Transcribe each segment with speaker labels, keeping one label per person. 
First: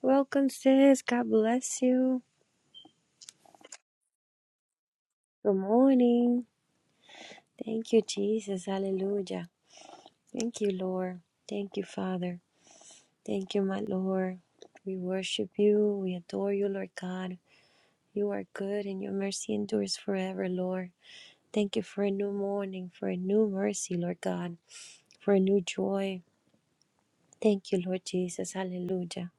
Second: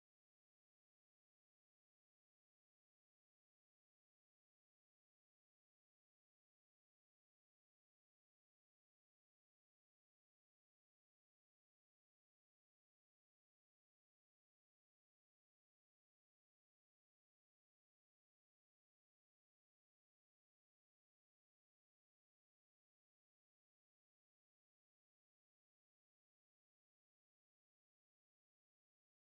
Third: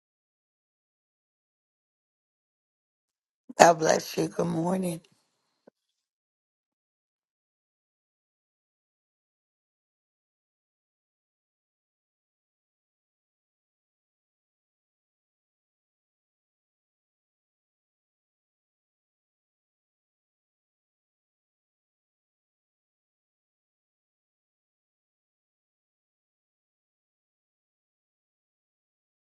Speaker 1: Welcome, sis. God bless you.
Speaker 2: God bless you. Good morning.
Speaker 1: Good morning. Thank you, Jesus. Hallelujah. Thank you, Lord. Thank you, Father. Thank you, my Lord. We worship you. We adore you, Lord God. You are good and your mercy endures forever, Lord. Thank you for a new morning, for a new mercy, Lord God, for a new joy. Thank you, Lord Jesus. Hallelujah.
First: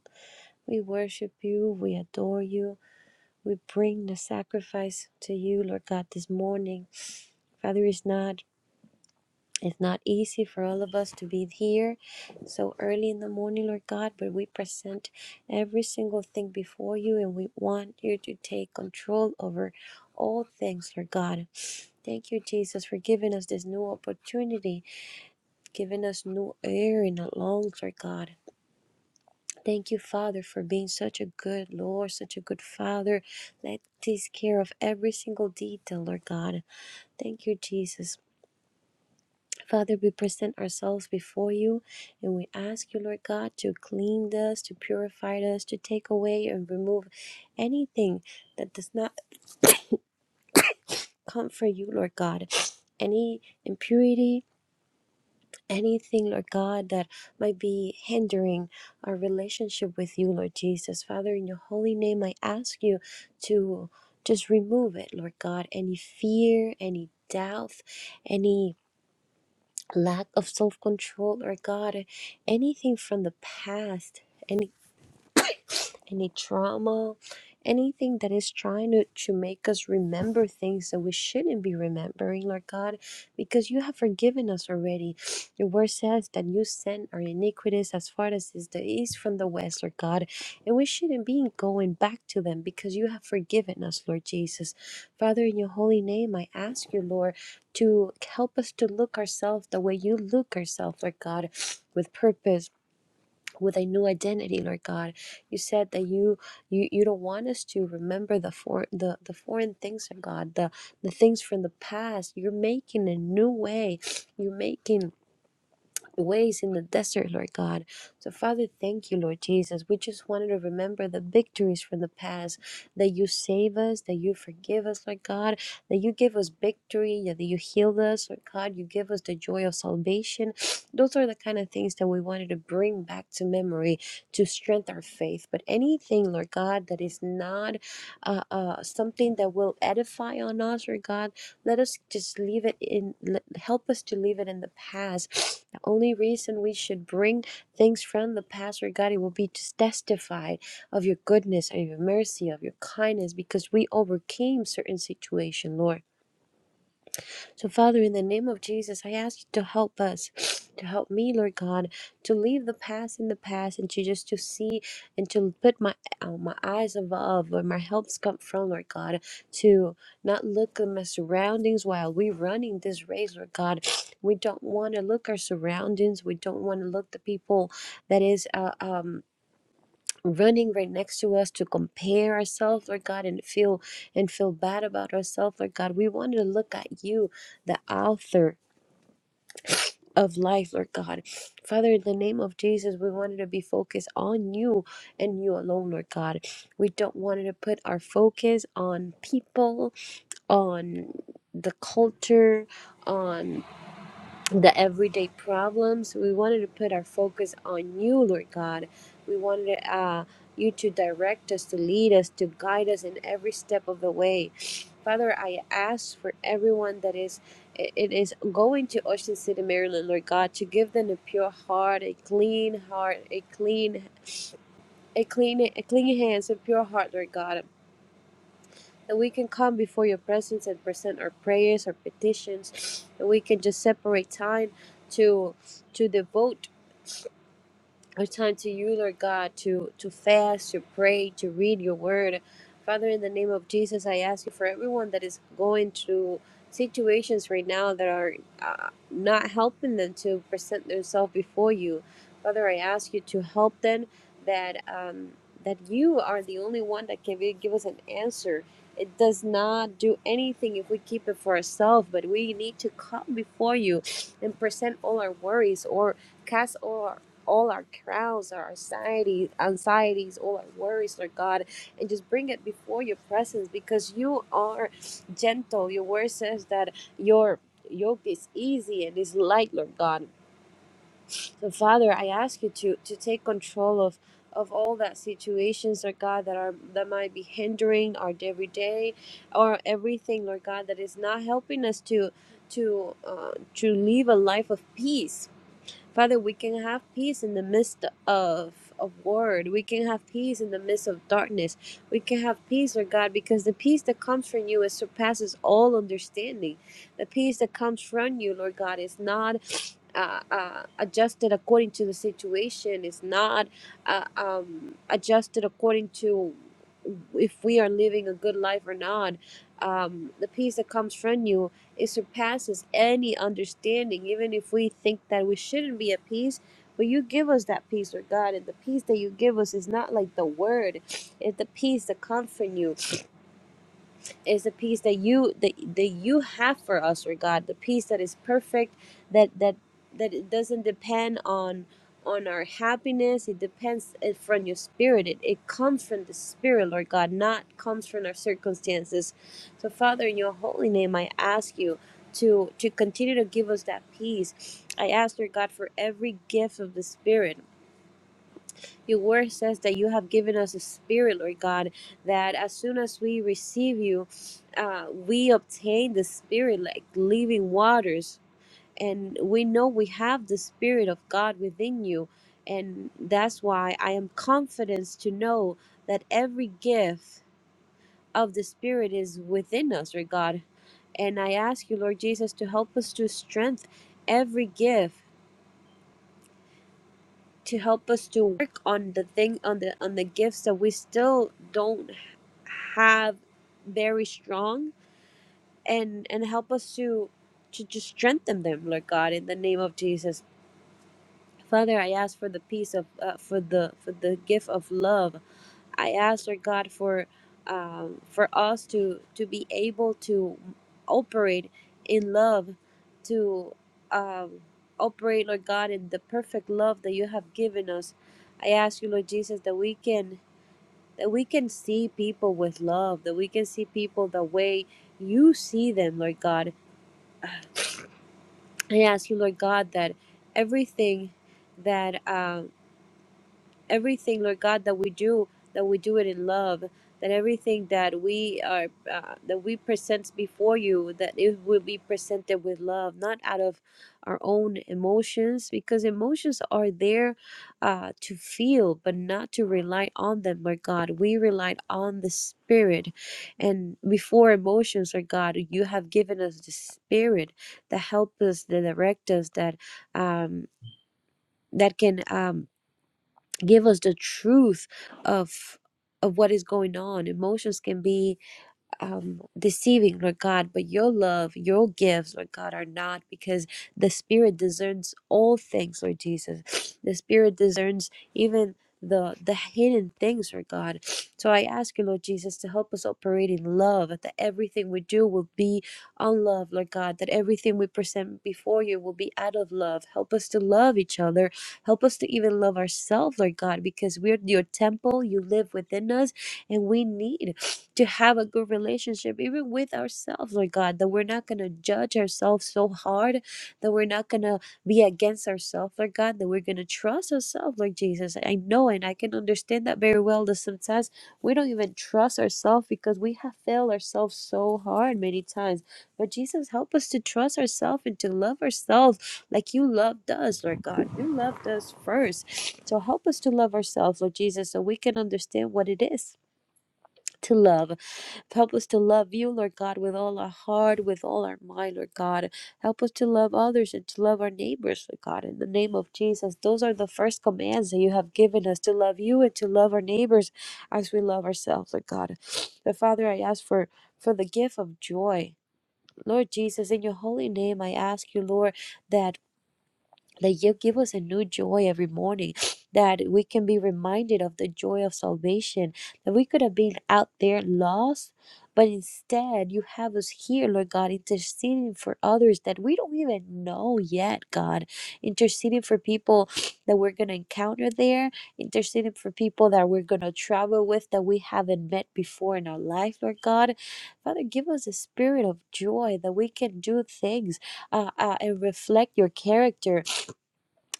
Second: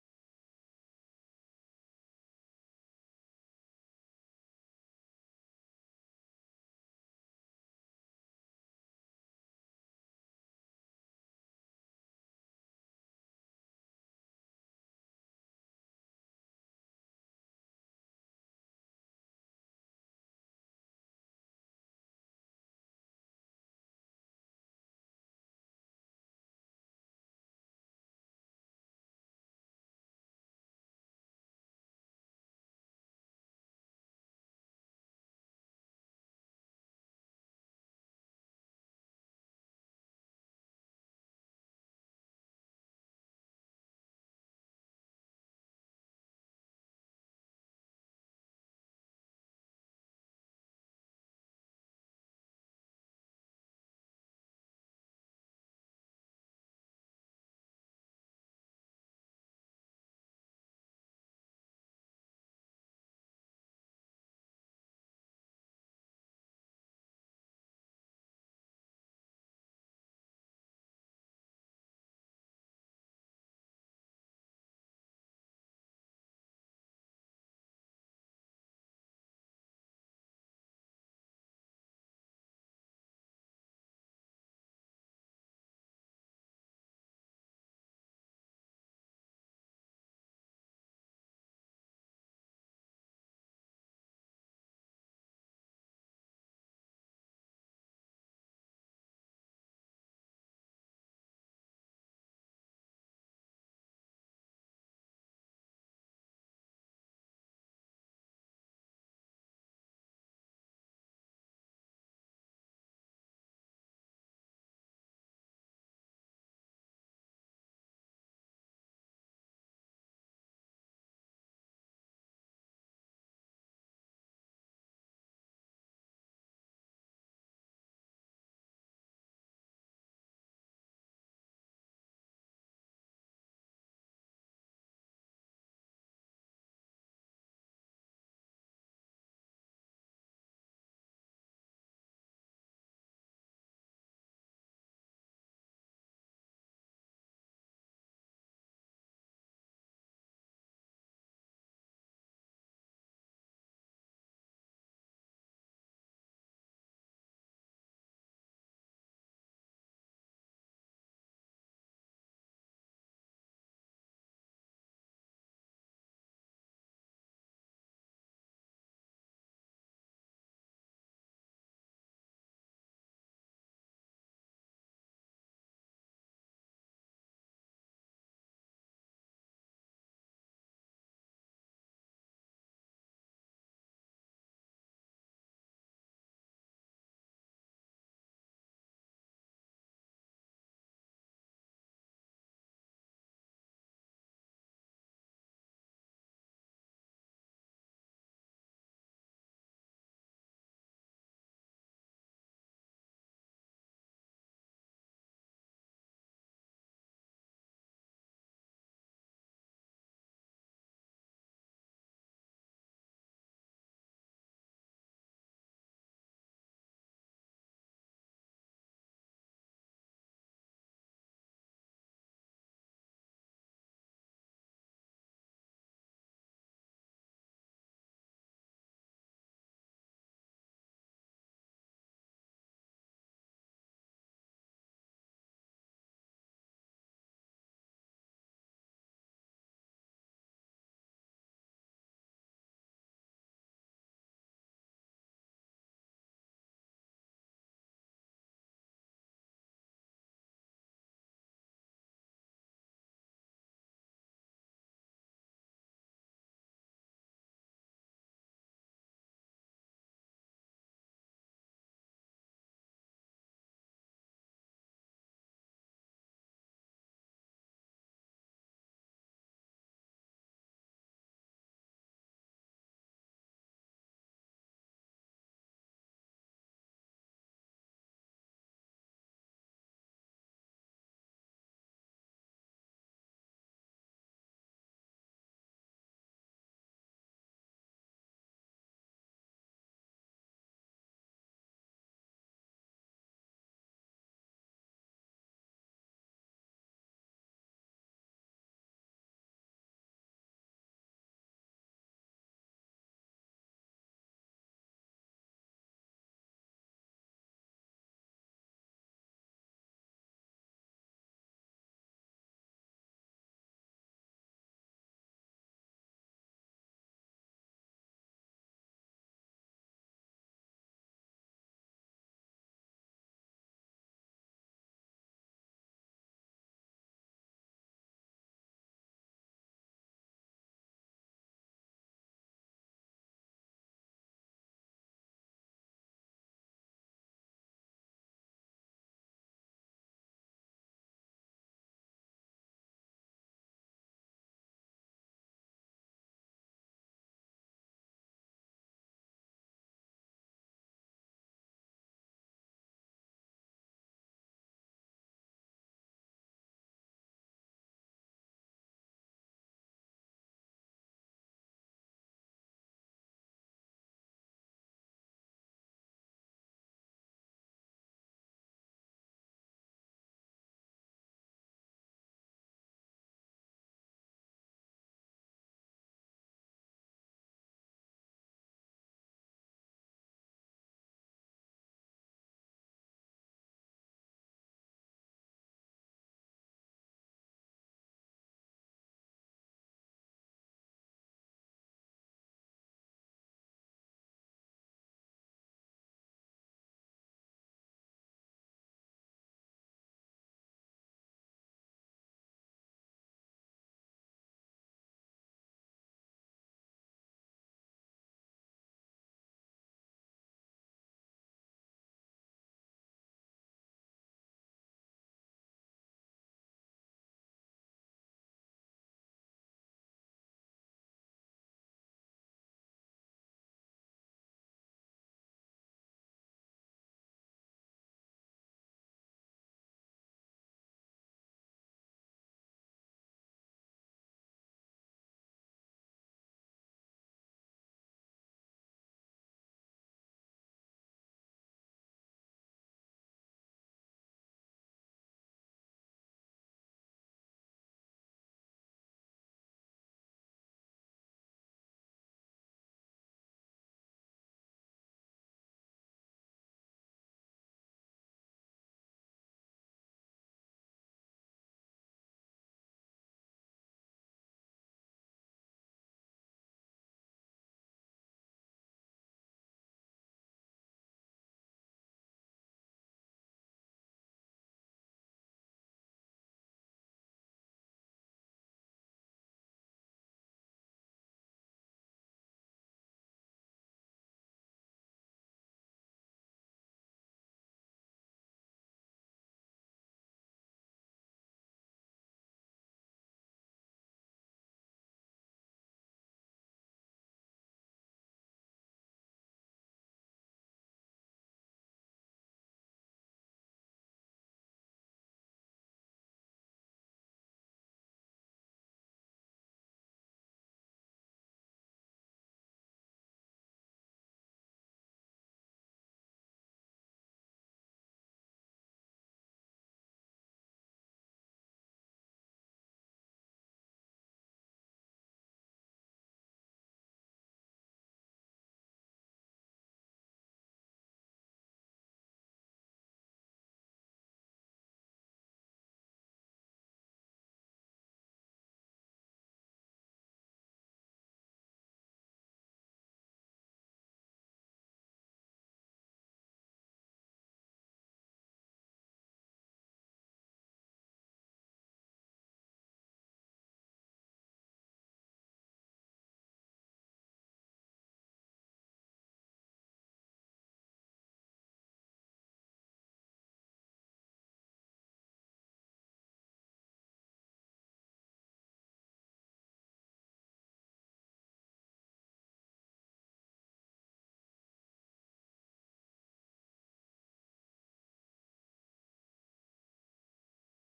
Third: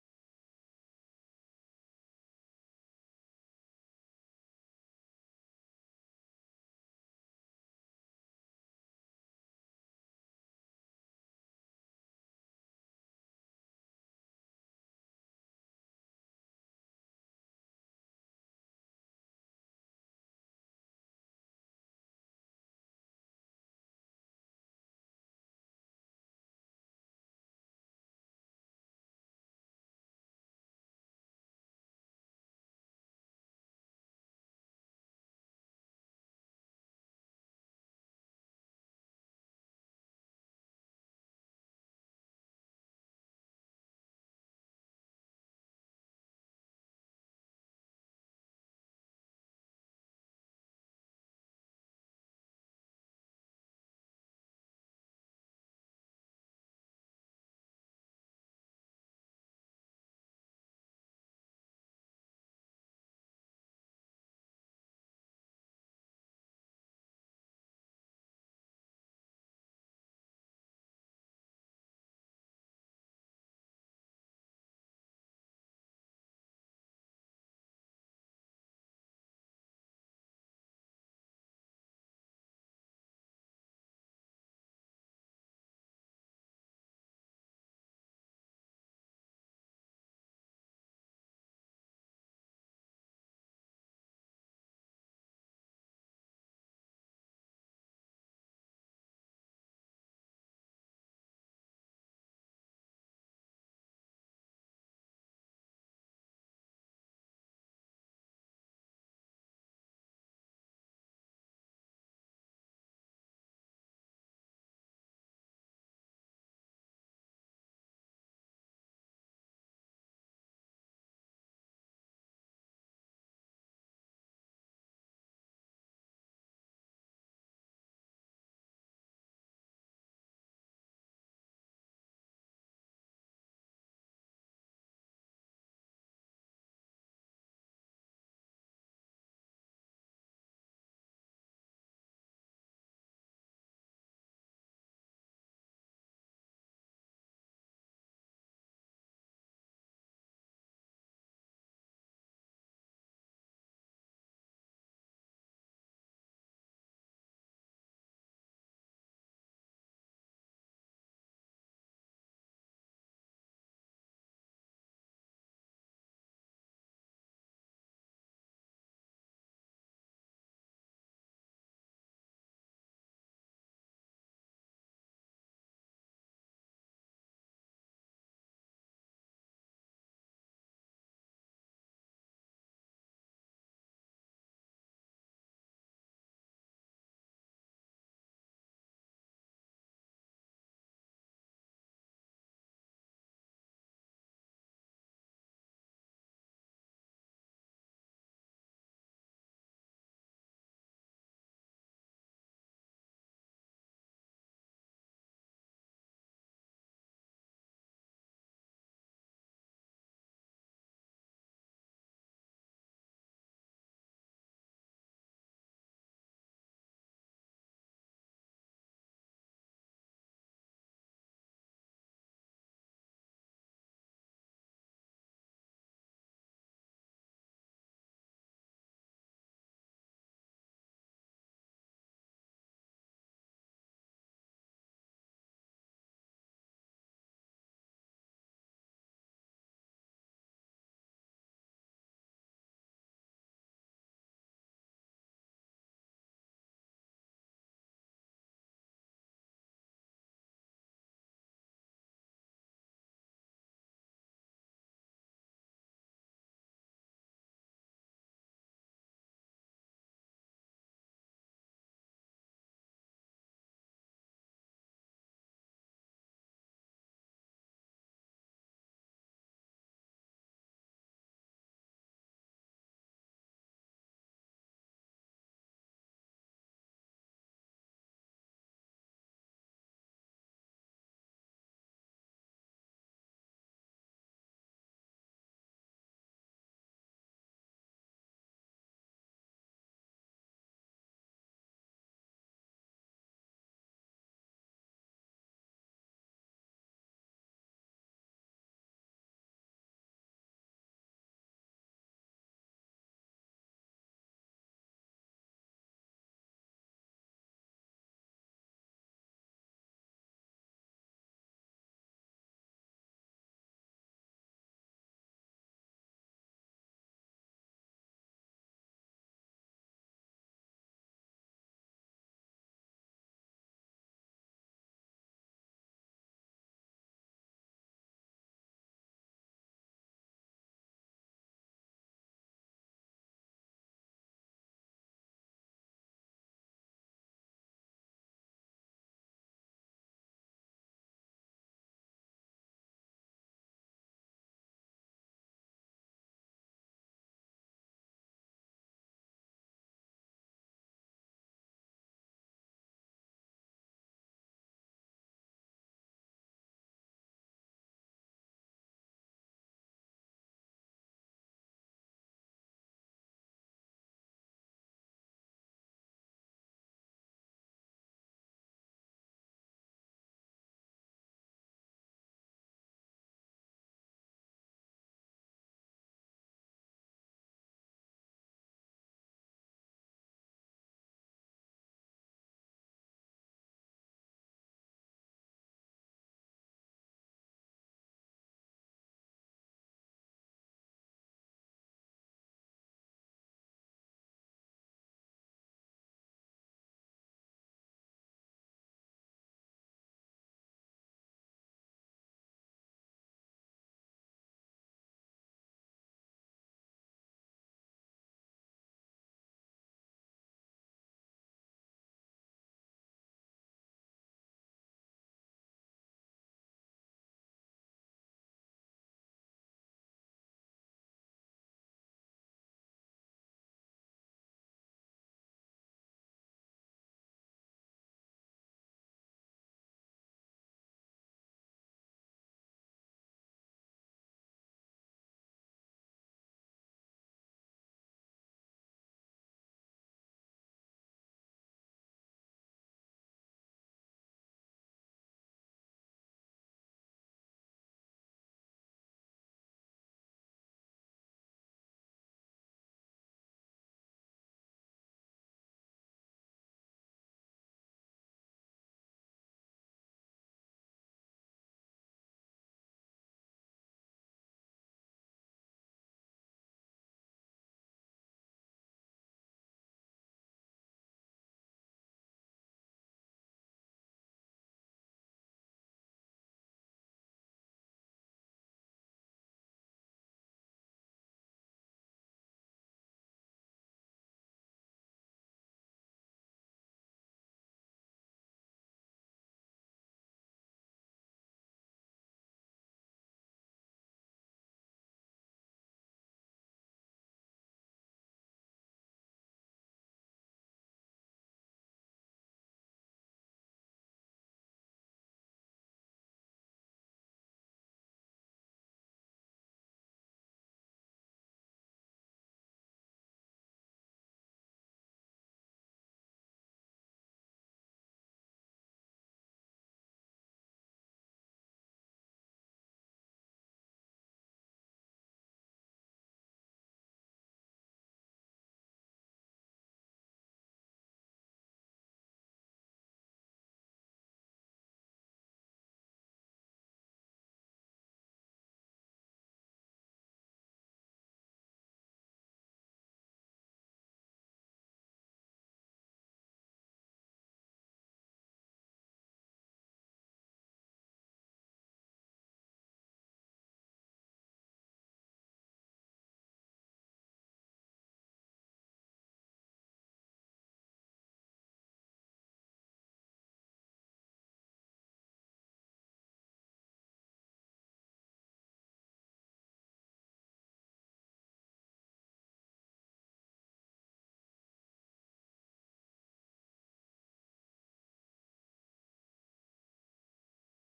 Speaker 1: We worship you. We adore you. We bring the sacrifice to you, Lord God, this morning. Father, it's not It's not easy for all of us to be here so early in the morning, Lord God, but we present every single thing before you and we want you to take control over all things, Lord God. Thank you, Jesus, for giving us this new opportunity, giving us new air in our lungs, Lord God. Thank you, Father, for being such a good Lord, such a good Father that takes care of every single detail, Lord God. Thank you, Jesus. Father, we present ourselves before you and we ask you, Lord God, to clean us, to purify us, to take away and remove anything that does not come for you, Lord God. Any impurity, anything, Lord God, that might be hindering our relationship with you, Lord Jesus. Father, in your holy name, I ask you to just remove it, Lord God. Any fear, any doubt, any lack of self control or God, anything from the past any trauma, anything that is trying to, to make us remember things that we shouldn't be remembering, Lord God, because you have forgiven us already. Your word says that you send our iniquities as far as is the east from the west, Lord God, and we shouldn't be going back to them because you have forgiven us, Lord Jesus. Father, in your holy name, I ask you, Lord, to help us to look ourselves the way you look ourselves, Lord God, with purpose with a new identity, Lord God. You said that you you you don't want us to remember the for the the foreign things of God, the the things from the past. You're making a new way. You're making ways in the desert, Lord God. So, Father, thank you, Lord Jesus. We just wanted to remember the victories from the past that you save us, that you forgive us, Lord God, that you give us victory, yeah, that you heal us, Lord God, you give us the joy of salvation. Those are the kind of things that we wanted to bring back to memory to strengthen our faith. But anything, Lord God, that is not uh, uh, something that will edify on us, Lord God, let us just leave it in, help us to leave it in the past. The only reason we should bring things from the past regarding will be to testify of your goodness and your mercy, of your kindness, because we overcame certain situation, Lord. So, Father, in the name of Jesus, I ask you to help us, to help me, Lord God, to leave the past in the past and to just to see and to put my uh, my eyes above where my helps come from, Lord God, to not look at my surroundings while we're running this race, Lord God. We don't want to look our surroundings. We don't want to look the people that is. Uh, um, running right next to us to compare ourselves, Lord God, and feel and feel bad about ourselves, Lord God. We wanted to look at you, the author of life, Lord God. Father, in the name of Jesus, we wanted to be focused on you and you alone, Lord God. We don't want to put our focus on people, on the culture, on the everyday problems. We wanted to put our focus on you, Lord God. We wanted uh, you to direct us, to lead us, to guide us in every step of the way. Father, I ask for everyone that is it is going to Ocean City, Maryland, Lord God, to give them a pure heart, a clean heart, a clean a clean a clean hands, a pure heart, Lord God and we can come before your presence and present our prayers, our petitions, and we can just separate time to to devote it's time to you, Lord God, to, to fast, to pray, to read your word. Father, in the name of Jesus, I ask you for everyone that is going through situations right now that are uh, not helping them to present themselves before you. Father, I ask you to help them that um, that you are the only one that can be, give us an answer. It does not do anything if we keep it for ourselves, but we need to come before you and present all our worries or cast all all our crowns, our anxieties, anxieties, all our worries, Lord God, and just bring it before your presence because you are gentle. Your word says that your yoke is easy and is light, Lord God. So Father, I ask you to to take control of of all that situations, Lord God, that are that might be hindering our everyday or everything, Lord God, that is not helping us to to uh, to live a life of peace Father, we can have peace in the midst of of war. We can have peace in the midst of darkness. We can have peace, Lord God, because the peace that comes from you it surpasses all understanding. The peace that comes from you, Lord God, is not uh, uh, adjusted according to the situation. It's not uh, um, adjusted according to if we are living a good life or not. Um, the peace that comes from you it surpasses any understanding, even if we think that we shouldn't be at peace. But you give us that peace, Lord God, and the peace that you give us is not like the word. It's the peace that comforts you is the peace that you that, that you have for us, Lord God. The peace that is perfect, that that that it doesn't depend on on our happiness. It depends uh, from your spirit. It, it comes from the spirit, Lord God, not comes from our circumstances. So Father, in your holy name, I ask you to to continue to give us that peace. I ask, Lord God, for every gift of the Spirit your word says that you have given us a spirit, Lord God, that as soon as we receive you, uh, we obtain the spirit like living waters. And we know we have the spirit of God within you. And that's why I am confident to know that every gift of the spirit is within us, Lord God. And I ask you, Lord Jesus, to help us to strengthen every gift to help us to work on the thing on the on the gifts that we still don't have very strong and and help us to to just strengthen them lord god in the name of jesus father i ask for the peace of uh, for the for the gift of love i ask lord god for um for us to to be able to operate in love to um operate lord god in the perfect love that you have given us i ask you lord jesus that we can that we can see people with love, that we can see people the way you see them, Lord God. I ask you, Lord God, that everything that um everything, Lord God, that we do, that we do it in love, that everything that we are, uh, that we present before you, that it will be presented with love, not out of our own emotions, because emotions are there uh, to feel, but not to rely on them, Lord God. We rely on the Spirit. And before emotions, Lord God, you have given us the Spirit that help us, that direct us, that um, that can. Um, give us the truth of of what is going on emotions can be um, deceiving, Lord God, but your love, your gifts, Lord God, are not because the Spirit discerns all things, Lord Jesus. The Spirit discerns even the the hidden things, Lord God. So I ask you, Lord Jesus, to help us operate in love, that everything we do will be on love, Lord God, that everything we present before you will be out of love. Help us to love each other. Help us to even love ourselves, Lord God, because we're your temple. You live within us, and we need to have a good relationship, even with ourselves, Lord God, that we're not going to judge ourselves so hard, that we're not going to be against ourselves, Lord God, that we're going to trust ourselves, Lord Jesus. I know and I can understand that very well that sometimes we don't even trust ourselves because we have failed ourselves so hard many times. But Jesus, help us to trust ourselves and to love ourselves like you loved us, Lord God. You loved us first. So help us to love ourselves, Lord Jesus, so we can understand what it is to love. Help us to love you, Lord God, with all our heart, with all our mind, Lord God. Help us to love others and to love our neighbors, Lord God. In the name of Jesus, those are the first commands that you have given us to love you and to love our neighbors as we love ourselves, Lord God. But Father, I ask for for the gift of joy. Lord Jesus, in your holy name, I ask you, Lord, that that you give us a new joy every morning, that we can be reminded of the joy of salvation, that we could have been out there lost, but instead you have us here, Lord God, interceding for others that we don't even know yet, God, interceding for people that we're going to encounter there, interceding for people that we're going to travel with that we haven't met before in our life, Lord God. Father, give us a spirit of joy that we can do things uh, uh, and reflect your character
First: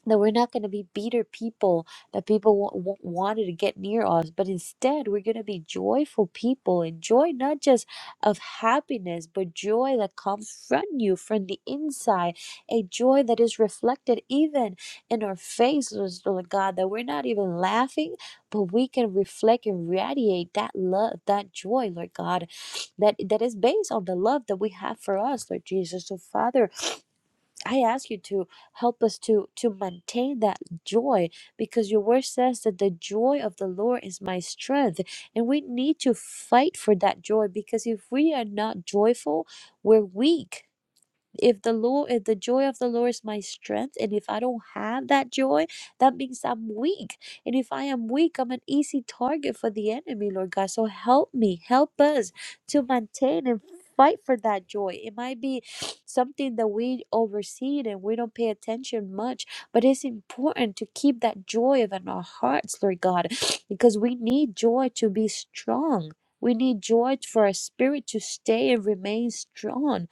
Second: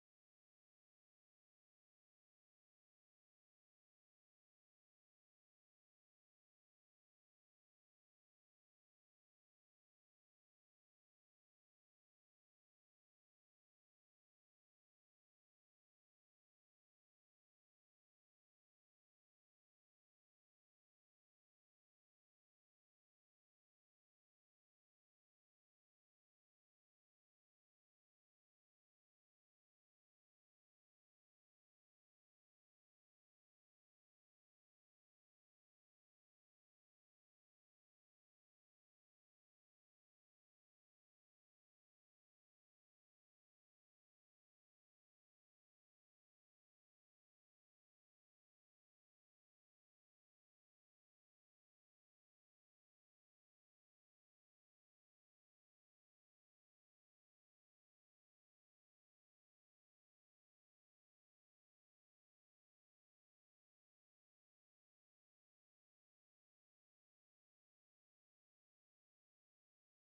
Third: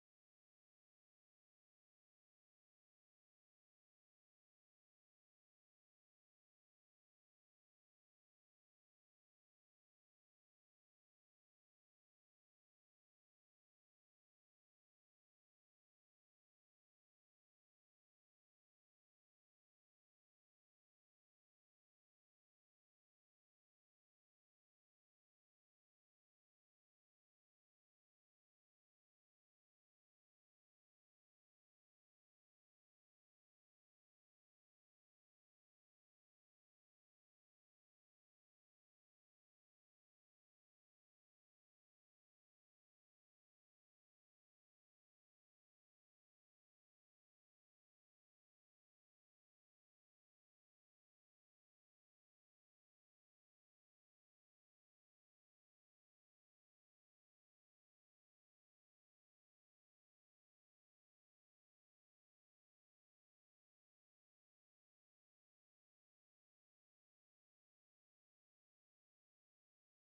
Speaker 1: that we're not going to be bitter people that people w- w- wanted to get near us but instead we're going to be joyful people and joy not just of happiness but joy that comes from you from the inside a joy that is reflected even in our faces lord god that we're not even laughing but we can reflect and radiate that love that joy lord god that that is based on the love that we have for us lord jesus so father I ask you to help us to to maintain that joy because your word says that the joy of the Lord is my strength and we need to fight for that joy because if we are not joyful we're weak if the lord if the joy of the lord is my strength and if i don't have that joy that means i'm weak and if i am weak i'm an easy target for the enemy lord god so help me help us to maintain and fight for that joy it might be something that we oversee and we don't pay attention much but it's important to keep that joy in our hearts lord god because we need joy to be strong we need joy for our spirit to stay and remain strong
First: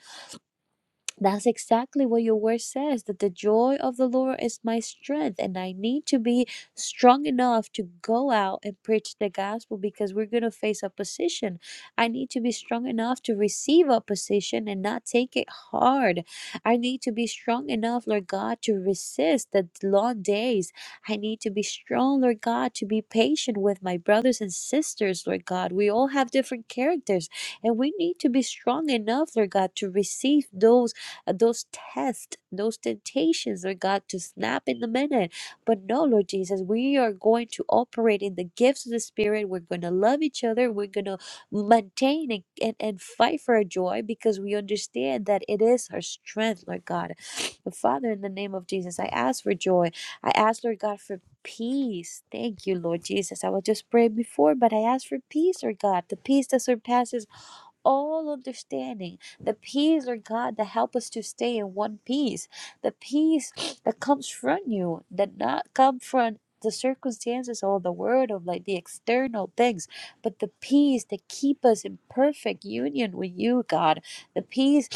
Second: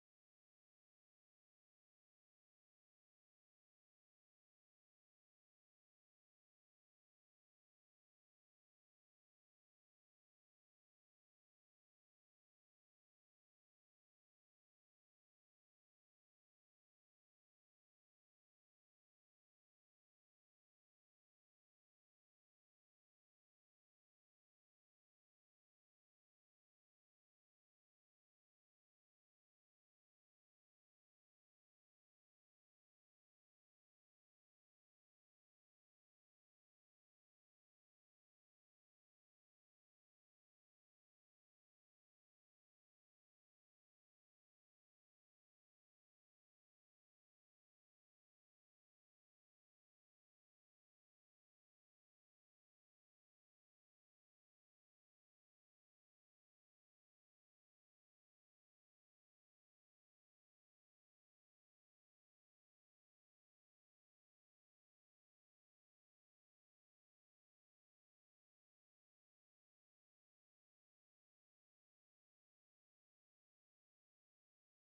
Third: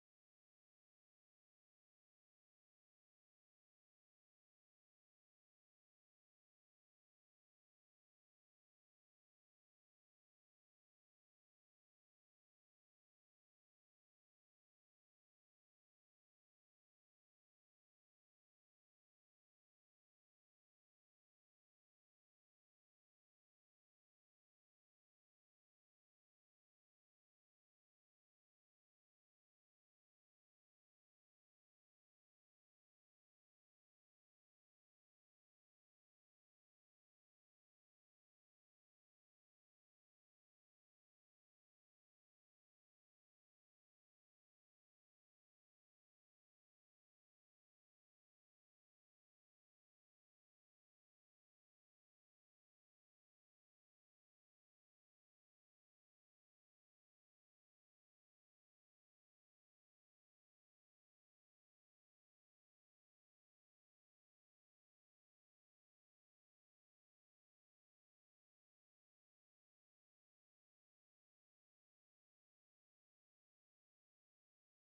Speaker 1: that's exactly what your word says that the joy of the Lord is my strength, and I need to be strong enough to go out and preach the gospel because we're going to face opposition. I need to be strong enough to receive opposition and not take it hard. I need to be strong enough, Lord God, to resist the long days. I need to be strong, Lord God, to be patient with my brothers and sisters, Lord God. We all have different characters, and we need to be strong enough, Lord God, to receive those uh, those tests, those temptations, Lord God, to snap in the minute. But no, Lord Jesus, we are going to operate in the gifts of the Spirit. We're going to love each other. We're going to maintain and, and, and fight for our joy because we understand that it is our strength, Lord God. Father, in the name of Jesus, I ask for joy. I ask, Lord God, for peace. Thank you, Lord Jesus. I was just praying before, but I ask for peace, Lord God, the peace that surpasses all understanding, the peace, Lord God, that help us to stay in one peace, the peace that comes from you, that not come from the circumstances or the world of like the external things, but the peace that keep us in perfect union with you, God, the peace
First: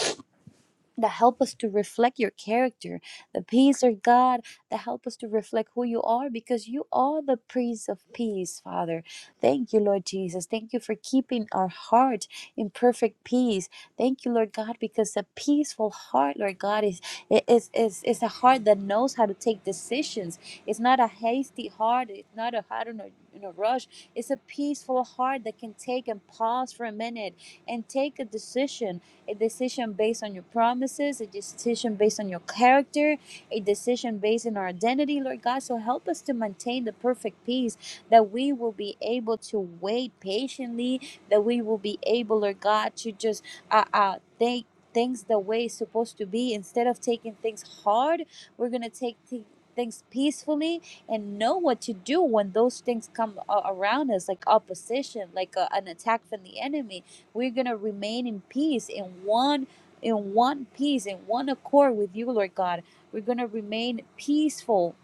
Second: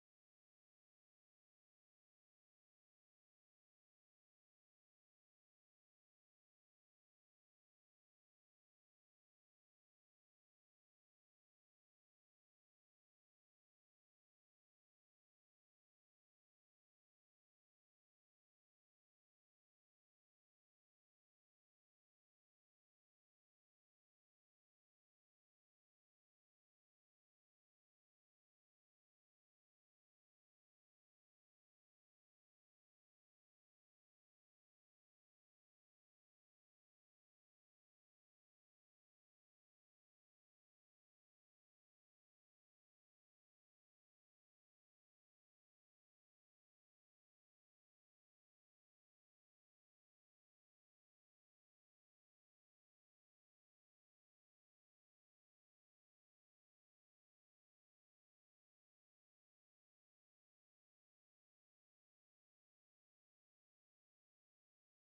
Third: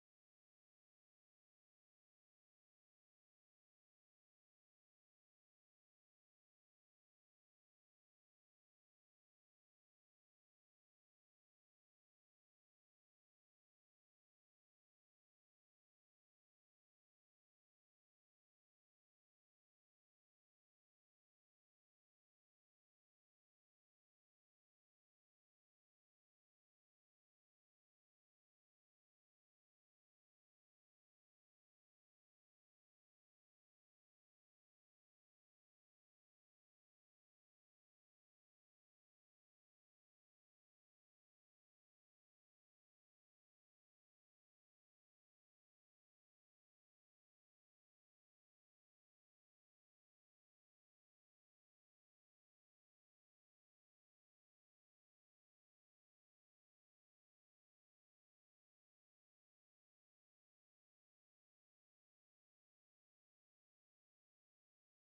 Speaker 1: that help us to reflect your character the peace of god that help us to reflect who you are because you are the prince of peace father thank you lord jesus thank you for keeping our heart in perfect peace thank you lord god because a peaceful heart lord god is is is, is a heart that knows how to take decisions it's not a hasty heart it's not a heart in a, in a rush it's a peaceful heart that can take and pause for a minute and take a decision a decision based on your promises, a decision based on your character, a decision based on our identity, Lord God. So help us to maintain the perfect peace that we will be able to wait patiently, that we will be able, Lord God, to just uh, uh, take things the way it's supposed to be. Instead of taking things hard, we're going to take thi- things peacefully and know what to do when those things come a- around us, like opposition, like a, an attack from the enemy we're gonna remain in peace in one in one peace, in one accord with you, Lord God. We're gonna remain peaceful.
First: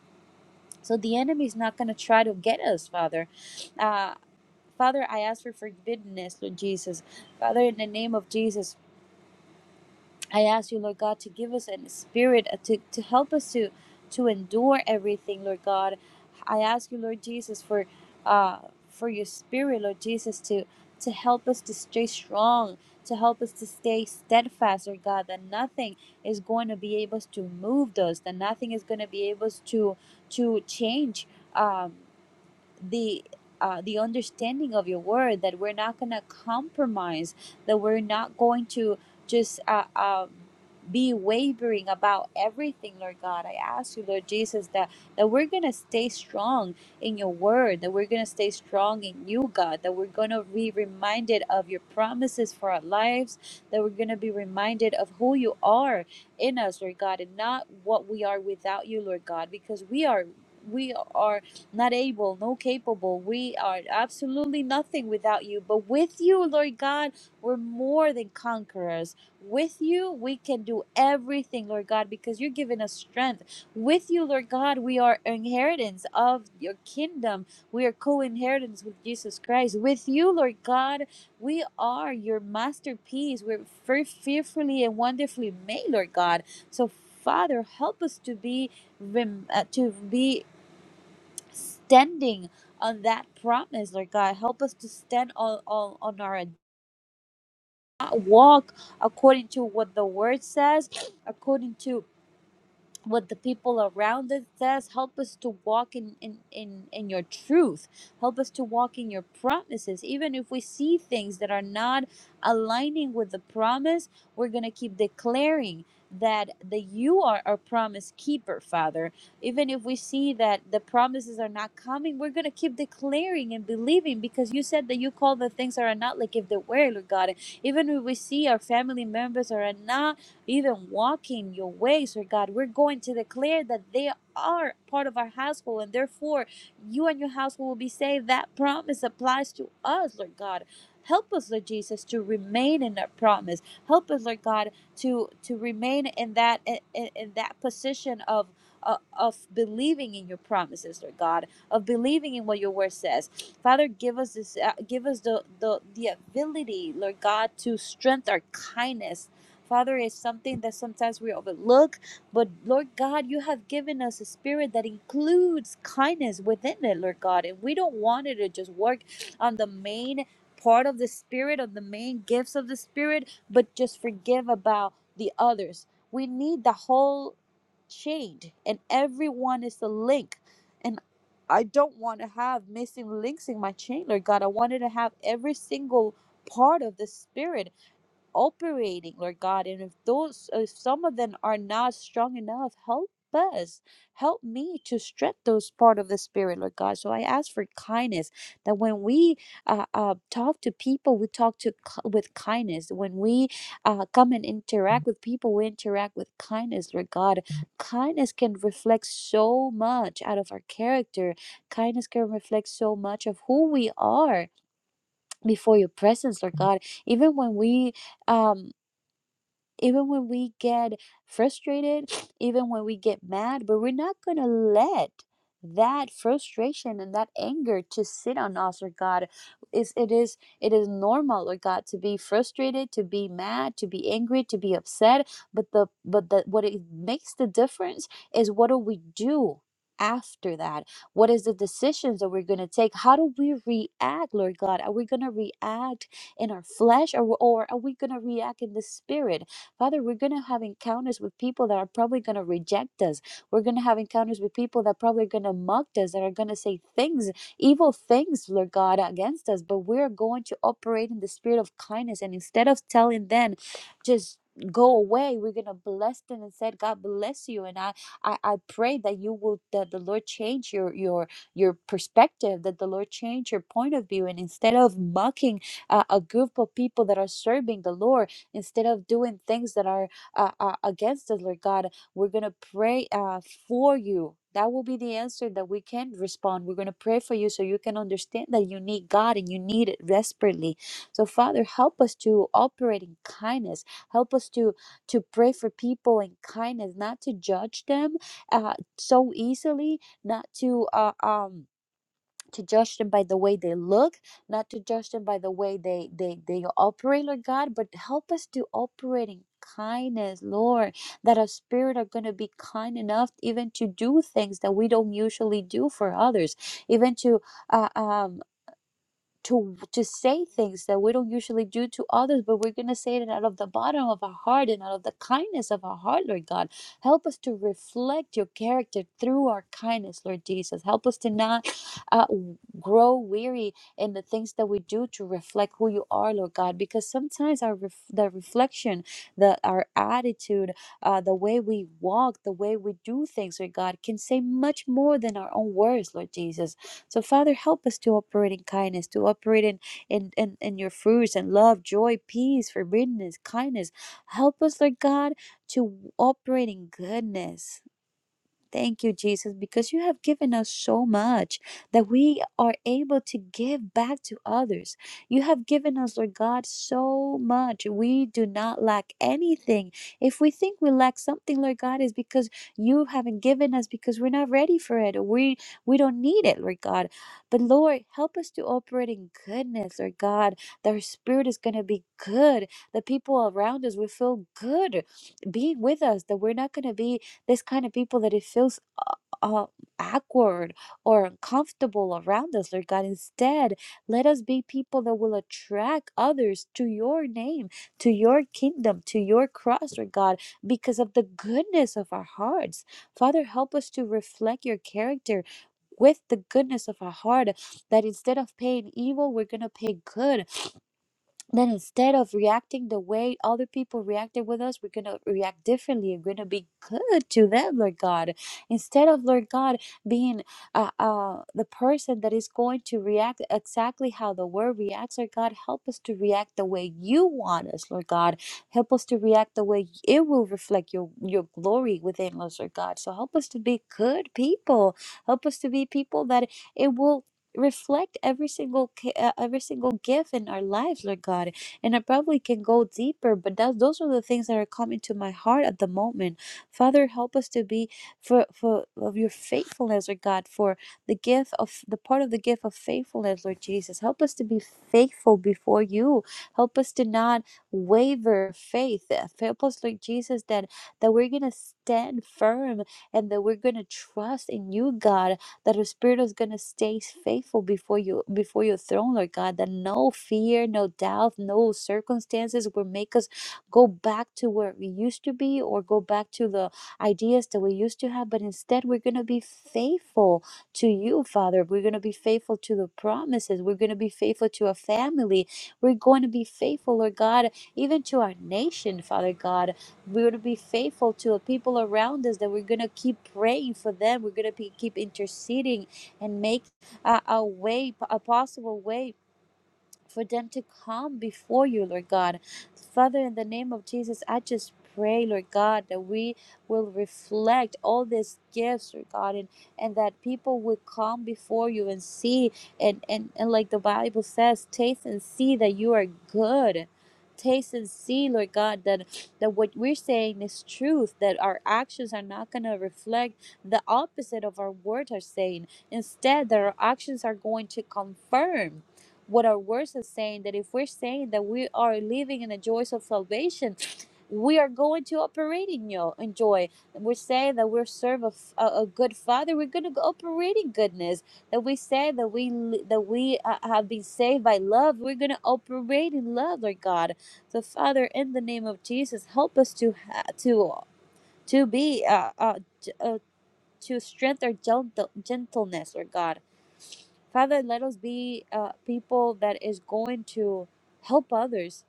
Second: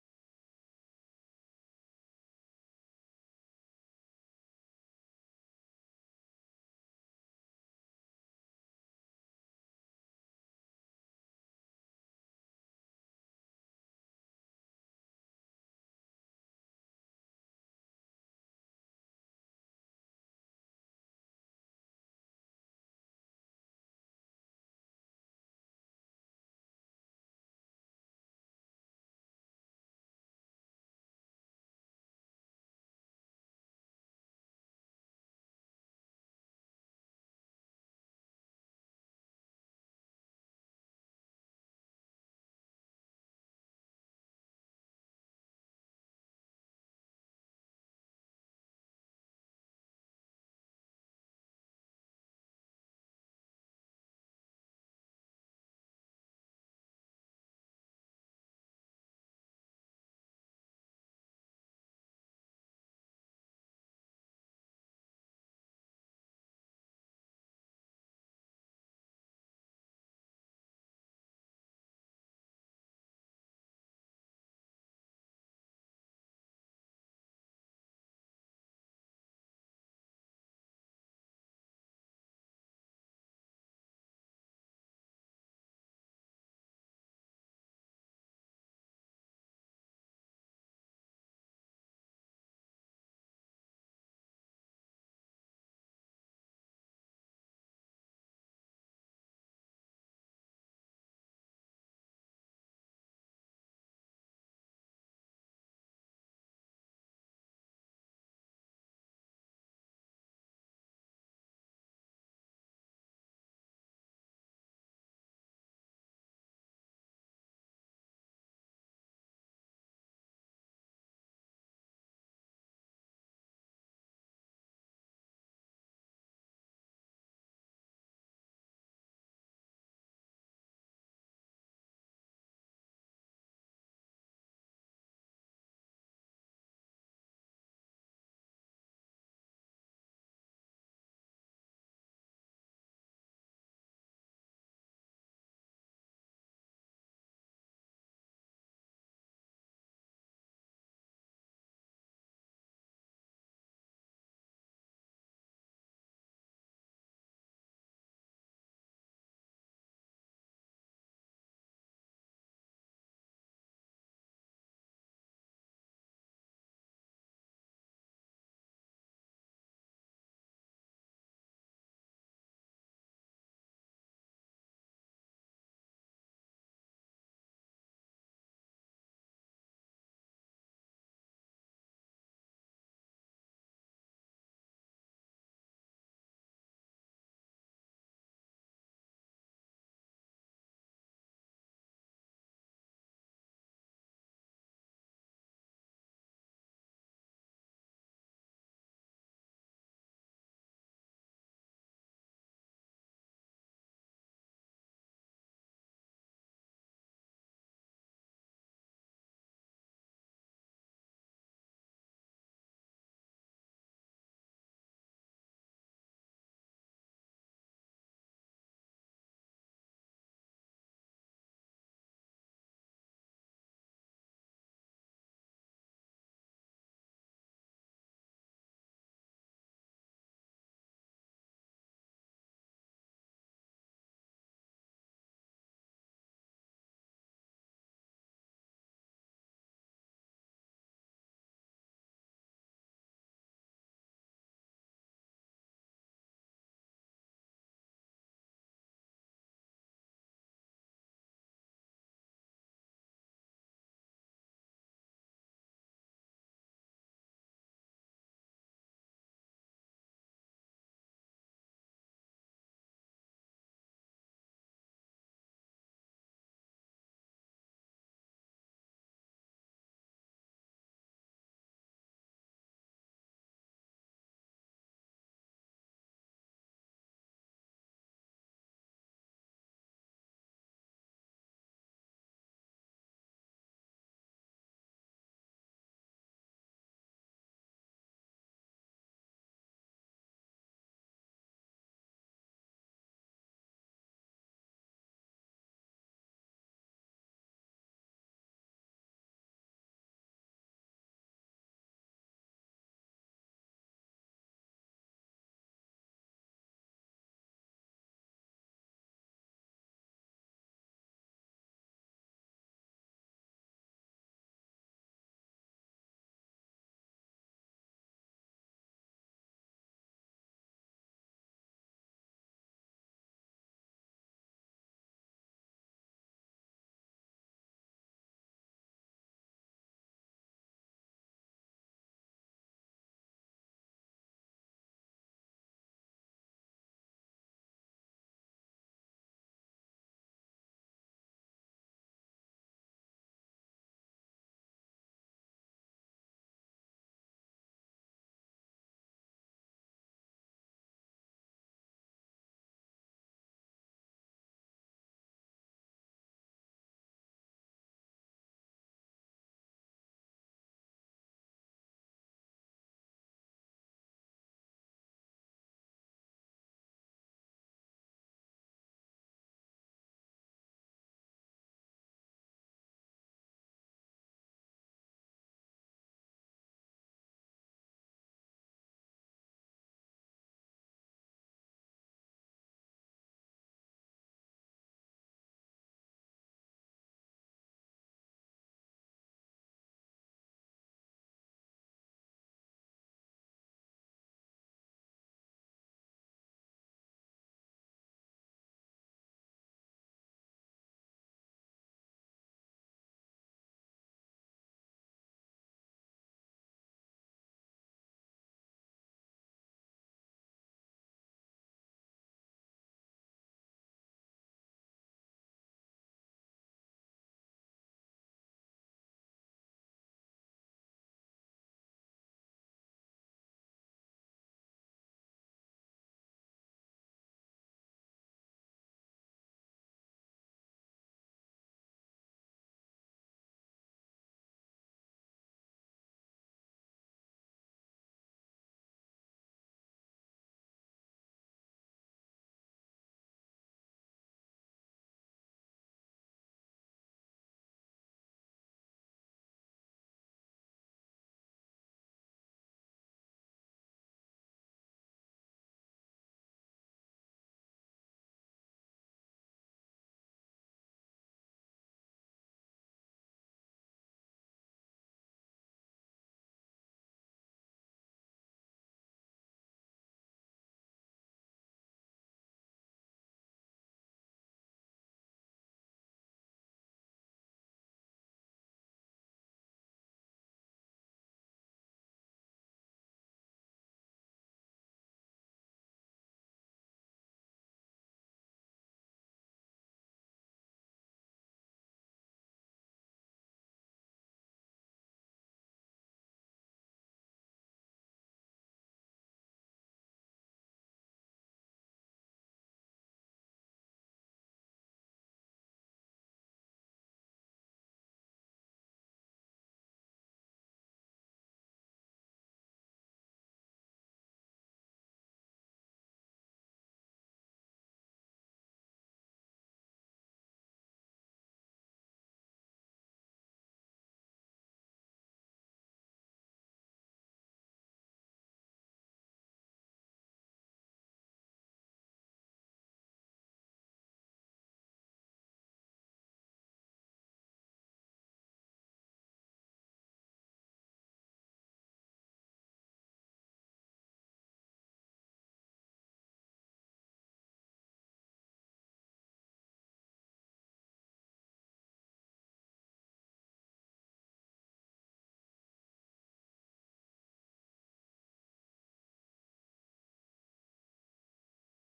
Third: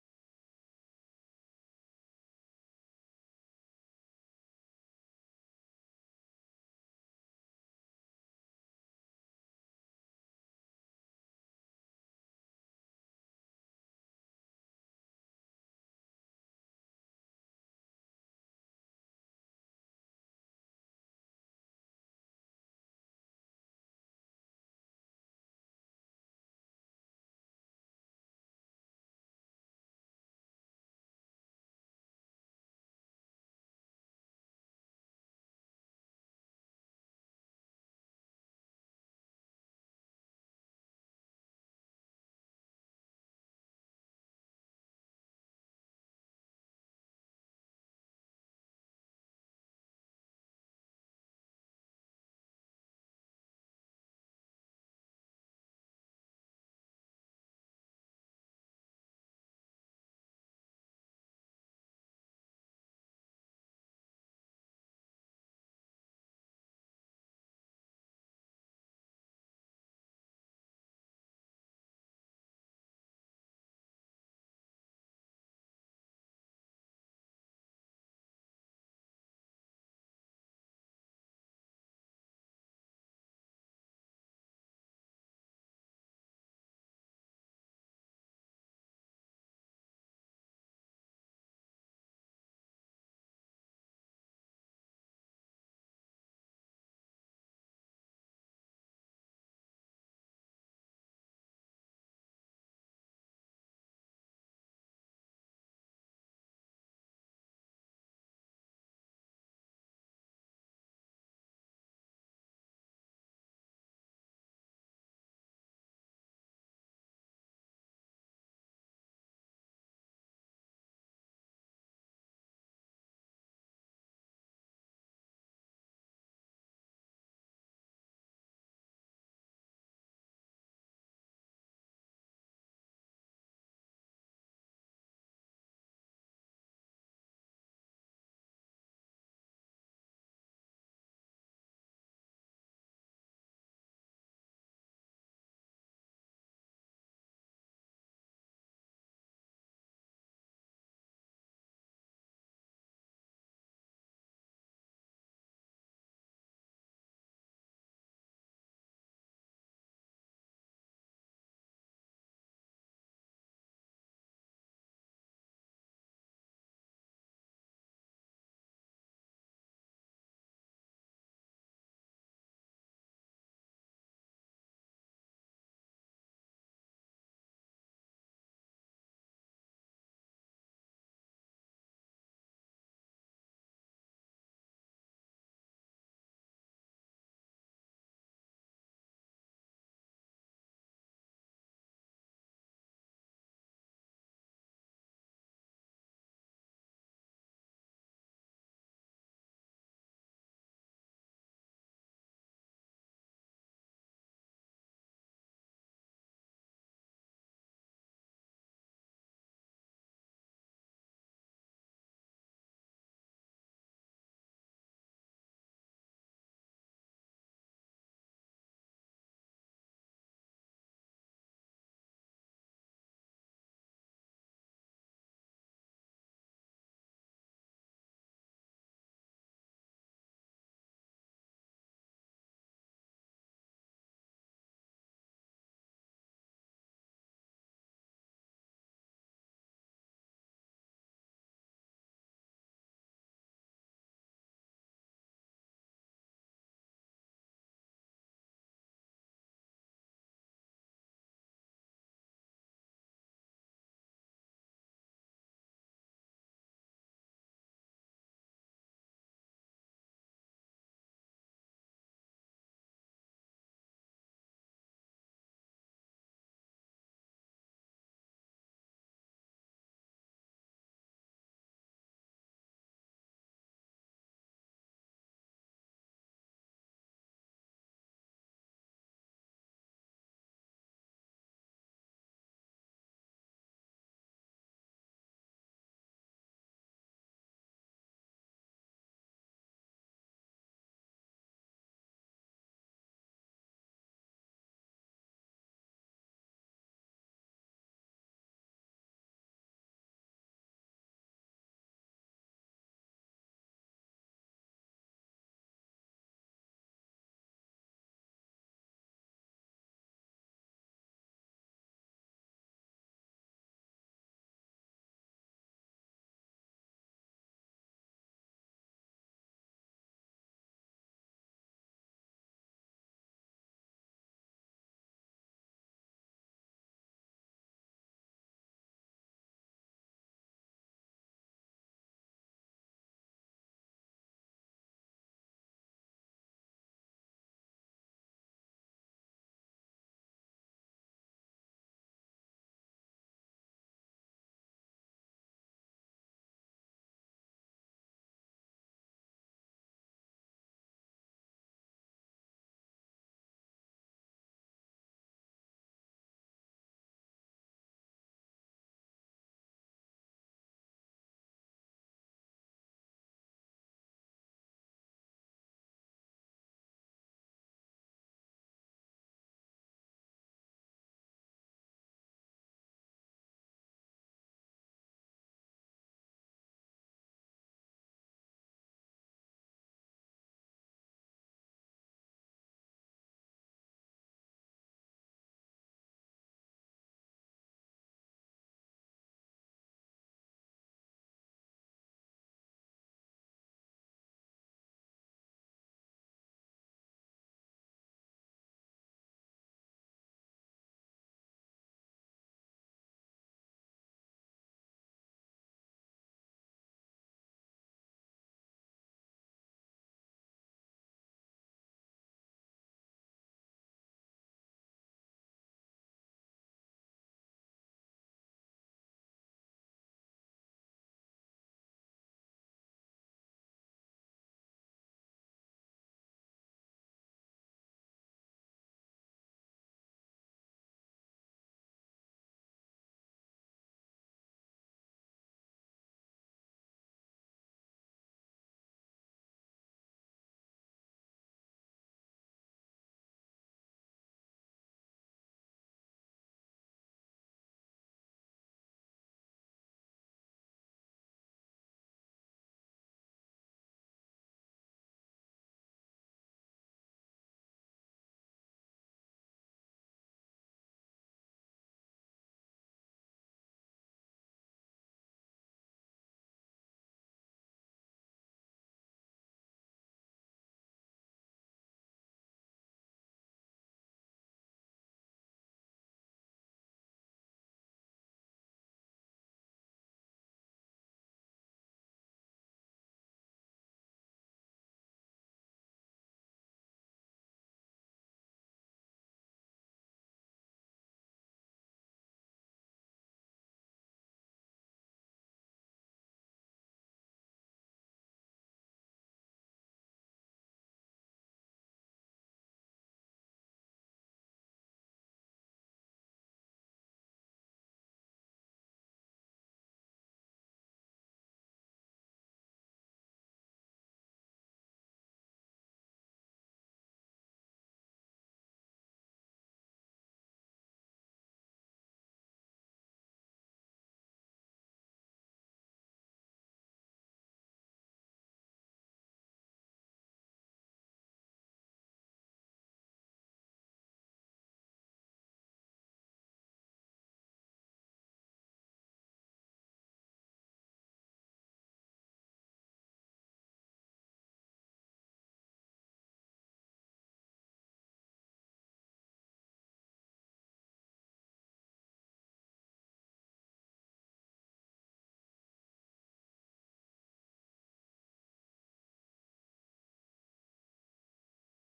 Speaker 1: So the enemy is not gonna try to get us, Father. Uh Father, I ask for forgiveness, Lord Jesus. Father, in the name of Jesus, I ask you, Lord God, to give us a spirit uh, to, to help us to to endure everything, Lord God. I ask you, Lord Jesus, for uh for your spirit, Lord Jesus, to to help us to stay strong, to help us to stay steadfast, Lord God, that nothing is going to be able to move us, that nothing is going to be able to to change. Um, the uh, the understanding of your word that we're not going to compromise that we're not going to just uh, um, be wavering about everything lord god i ask you lord jesus that that we're going to stay strong in your word that we're going to stay strong in you god that we're going to be reminded of your promises for our lives that we're going to be reminded of who you are in us lord god and not what we are without you lord god because we are we are not able, no capable. We are absolutely nothing without you. But with you, Lord God, we're more than conquerors. With you, we can do everything, Lord God, because you're giving us strength. With you, Lord God, we are inheritance of your kingdom. We are co inheritance with Jesus Christ. With you, Lord God, we are your masterpiece. We're fe- fearfully and wonderfully made, Lord God. So, Father, help us to be rem- uh, to be standing on that promise, Lord God. Help us to stand on, on, on our walk according to what the word says, according to what the people around us says help us to walk in, in in in your truth help us to walk in your promises even if we see things that are not aligning with the promise we're going to keep declaring that that you are our promise keeper father even if we see that the promises are not coming we're going to keep declaring and believing because you said that you call the things that are not like if they were lord god even if we see our family members are not even walking your ways, Lord God. We're going to declare that they are part of our household, and therefore you and your household will be saved. That promise applies to us, Lord God. Help us, Lord Jesus, to remain in that promise. Help us, Lord God, to to remain in that in, in that position of uh, of believing in your promises, Lord God, of believing in what your word says. Father, give us this, uh, give us the, the the ability, Lord God, to strengthen our kindness Father, is something that sometimes we overlook, but Lord God, you have given us a spirit that includes kindness within it, Lord God, and we don't want it to just work on the main part of the spirit, of the main gifts of the spirit, but just forgive about the others. We need the whole chain, and everyone is the link. And I don't want to have missing links in my chain, Lord God. I wanted to have every single part of the spirit operating, Lord God. And if those, if some of them are not strong enough, help us. Help me to stretch those part of the spirit, Lord God. So I ask for kindness that when we uh, uh, talk to people, we talk to ki- with kindness. When we uh, come and interact with people, we interact with kindness, Lord God. Kindness can reflect so much out of our character. Kindness can reflect so much of who we are before your presence, Lord God. Even when we um even when we get frustrated, even when we get mad, but we're not going to let that frustration and that anger to sit on us or god is it is it is normal or god to be frustrated to be mad to be angry to be upset but the but the what it makes the difference is what do we do after that what is the decisions that we're going to take how do we react lord god are we going to react in our flesh or, or are we going to react in the spirit Father, we're going to have encounters with people that are probably going to reject us. We're going to have encounters with people that probably are going to mock us, that are going to say things, evil things, Lord God, against us. But we're going to operate in the spirit of kindness. And instead of telling them, just go away we're gonna bless them and said god bless you and i i, I pray that you will that the lord change your your your perspective that the lord change your point of view and instead of mocking uh, a group of people that are serving the lord Instead of doing things that are uh, uh, against us, Lord God, we're going to pray uh, for you. That will be the answer that we can respond. We're going to pray for you so you can understand that you need God and you need it desperately. So, Father, help us to operate in kindness. Help us to to pray for people in kindness, not to judge them uh, so easily, not to uh, um to judge them by the way they look not to judge them by the way they they they operate lord god but help us to operate in kindness lord that our spirit are going to be kind enough even to do things that we don't usually do for others even to uh, um to to say things that we don't usually do to others, but we're gonna say it out of the bottom of our heart and out of the kindness of our heart, Lord God. Help us to reflect your character through our kindness, Lord Jesus. Help us to not uh, grow weary in the things that we do to reflect who you are, Lord God, because sometimes our ref- the reflection, the our attitude, uh, the way we walk, the way we do things, Lord God, can say much more than our own words, Lord Jesus. So, Father, help us to operate in kindness, to operate in, in, in, in your fruits and love, joy, peace, forgiveness, kindness. Help us, Lord God, to operate in goodness. Thank you, Jesus, because you have given us so much that we are able to give back to others. You have given us, Lord God, so much. We do not lack anything. If we think we lack something, Lord God, is because you haven't given us because we're not ready for it. We we don't need it, Lord God. But Lord, help us to operate in goodness, Lord God. That our spirit is gonna be good. The people around us will feel good being with us, that we're not gonna be this kind of people that it feels uh, awkward or uncomfortable around us, Lord God. Instead, let us be people that will attract others to your name, to your kingdom, to your cross, Lord God, because of the goodness of our hearts. Father, help us to reflect your character with the goodness of our heart that instead of paying evil, we're going to pay good then instead of reacting the way other people reacted with us, we're going to react differently. and We're going to be good to them, Lord God. Instead of, Lord God, being uh, uh, the person that is going to react exactly how the world reacts, Lord God, help us to react the way you want us, Lord God. Help us to react the way it will reflect your, your glory within us, Lord God. So help us to be good people. Help us to be people that it will reflect every single ca- uh, every single gift in our lives lord god and i probably can go deeper but that, those are the things that are coming to my heart at the moment father help us to be for for of your faithfulness lord god for the gift of the part of the gift of faithfulness lord jesus help us to be faithful before you help us to not waver faith help us lord jesus that that we're gonna stand firm and that we're gonna trust in you god that her spirit is going to stay faithful before you before your throne lord god that no fear no doubt no circumstances will make us go back to where we used to be or go back to the ideas that we used to have but instead we're going to be faithful to you father we're going to be faithful to the promises we're going to be faithful to our family we're going to be faithful lord god even to our nation father god we would be faithful to the people around us that we're going to keep praying for them we're going to be, keep interceding and make uh, a way a possible way for them to come before you, Lord God. Father, in the name of Jesus, I just pray, Lord God, that we will reflect all these gifts, Lord God, and, and that people will come before you and see, and, and, and like the Bible says, taste and see that you are good. Taste and see, Lord God, that, that what we're saying is truth, that our actions are not going to reflect the opposite of our words are saying. Instead, that our actions are going to confirm what our words are saying that if we're saying that we are living in the joys of salvation we are going to operate in yo- in joy we say that we serve a, f- a- a good father we're going to operate in goodness that we say that we li- that we uh, have been saved by love we're going to operate in love lord god so father in the name of jesus help us to ha- to to be uh, uh, j- uh to strengthen our gentle- gentleness lord god Father, let us be uh, people that is going to help others,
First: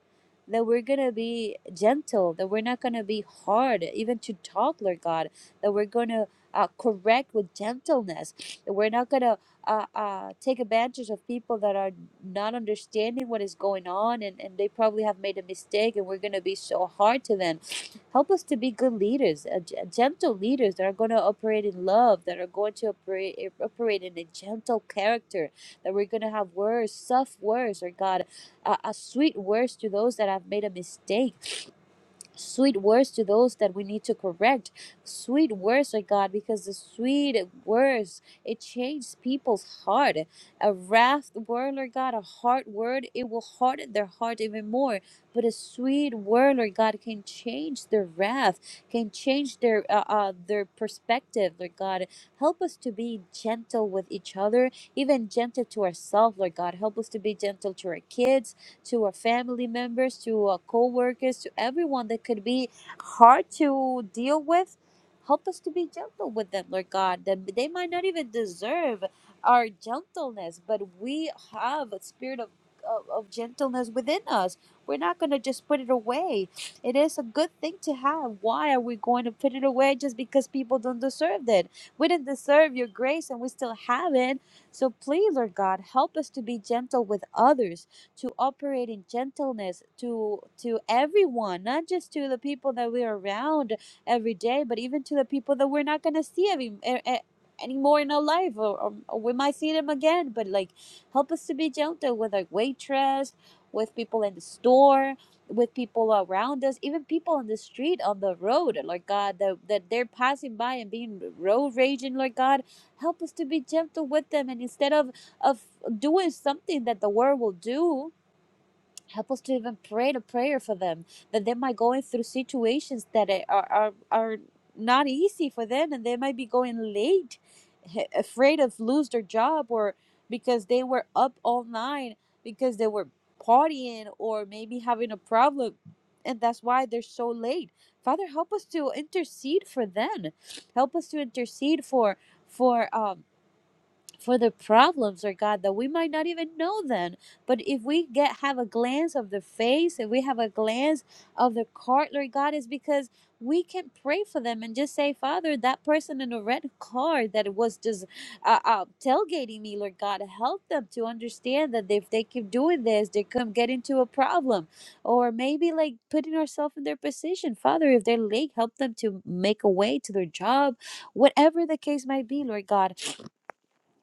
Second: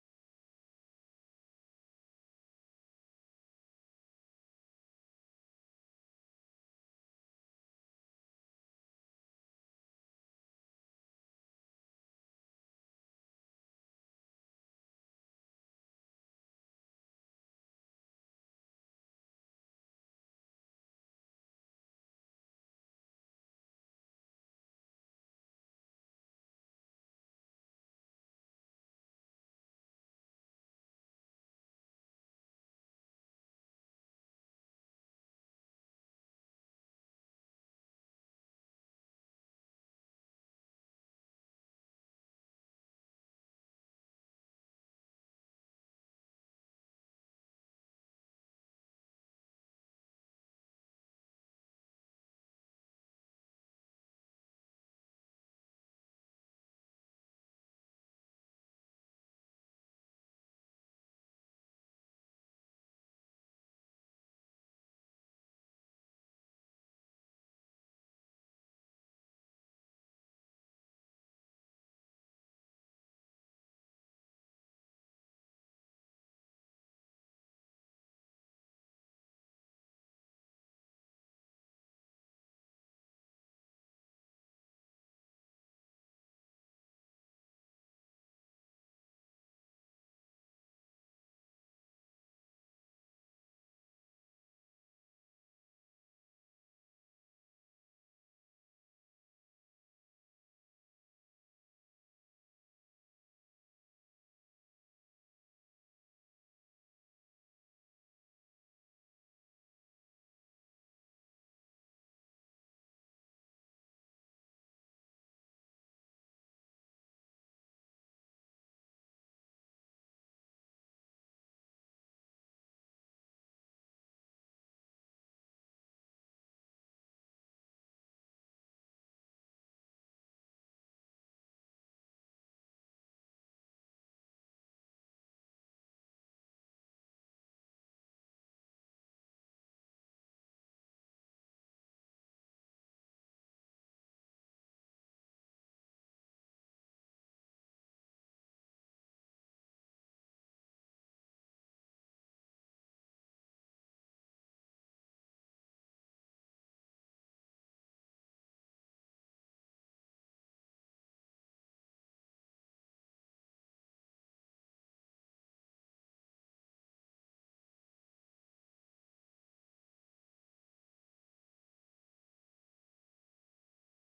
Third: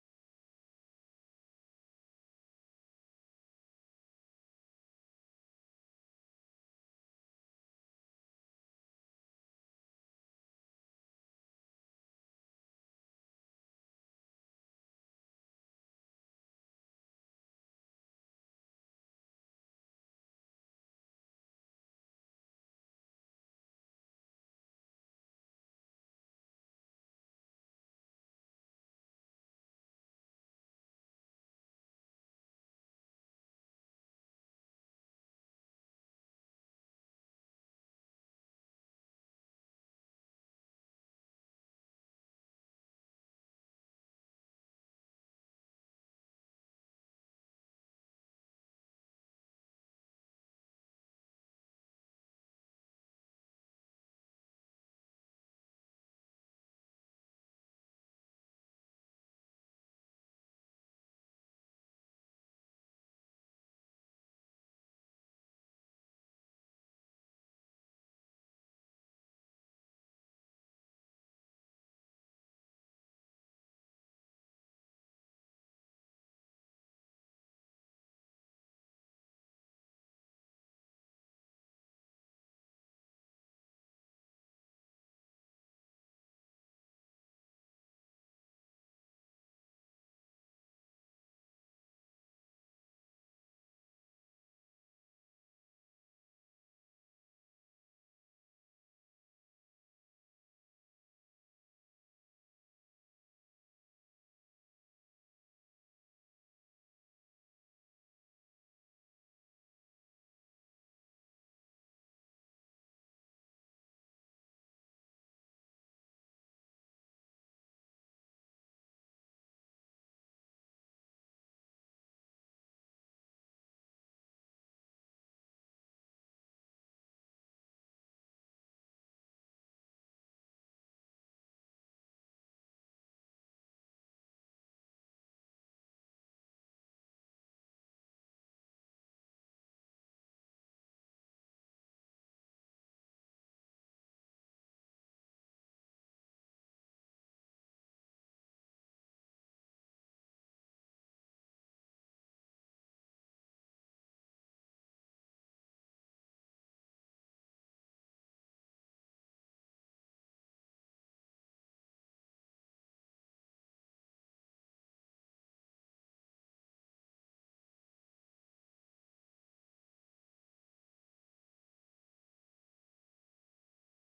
Speaker 1: that we're going to be gentle, that we're not going to be hard, even to talk, Lord God, that we're going to uh, correct with gentleness, that we're not going to uh, uh, take advantage of people that are not understanding what is going on and, and they probably have made a mistake and we're going to be so hard to them Help us to be good leaders, uh, g- gentle leaders that are going to operate in love, that are going to operate eh, operate in a gentle character, that we're going to have words, soft words, or God, uh, uh, sweet words to those that have made a mistake sweet words to those that we need to correct sweet words oh god because the sweet words it changes people's heart a wrath word lord god a hard word it will harden their heart even more but a sweet word lord god can change their wrath can change their uh, uh their perspective lord god help us to be gentle with each other even gentle to ourselves lord god help us to be gentle to our kids to our family members, to our co-workers, to everyone that could be hard to deal with. Help us to be gentle with them, Lord God. That they might not even deserve our gentleness, but we have a spirit of of, of gentleness within us. We're not going to just put it away. It is a good thing to have. Why are we going to put it away just because people don't deserve it? We didn't deserve your grace and we still have it. So please, Lord God, help us to be gentle with others to operate in gentleness to to everyone, not just to the people that we're around every day, but even to the people that we're not gonna see every e- e- anymore in our life, or, or, or we might see them again. But like, help us to be gentle with our waitress, with people in the store, with people around us, even people on the street, on the road, Lord God, that, that they're passing by and being road raging, Lord God. Help us to be gentle with them. And instead of of doing something that the world will do. Help us to even pray the prayer for them that they might going through situations that are are, are not easy for them, and they might be going late, h- afraid of lose their job or because they were up all night because they were partying or maybe having a problem, and that's why they're so late. Father, help us to intercede for them. Help us to intercede for for um for the problems, or God, that we might not even know then. But if we get have a glance of the face, if we have a glance of the cart, Lord God, is because we can pray for them and just say, Father, that person in the red car that was just uh, uh, tailgating me, Lord God, help them to understand that if they keep doing this, they could get into a problem. Or maybe like putting ourselves in their position. Father, if they're late, help them to make a way to their job, whatever the case might be, Lord God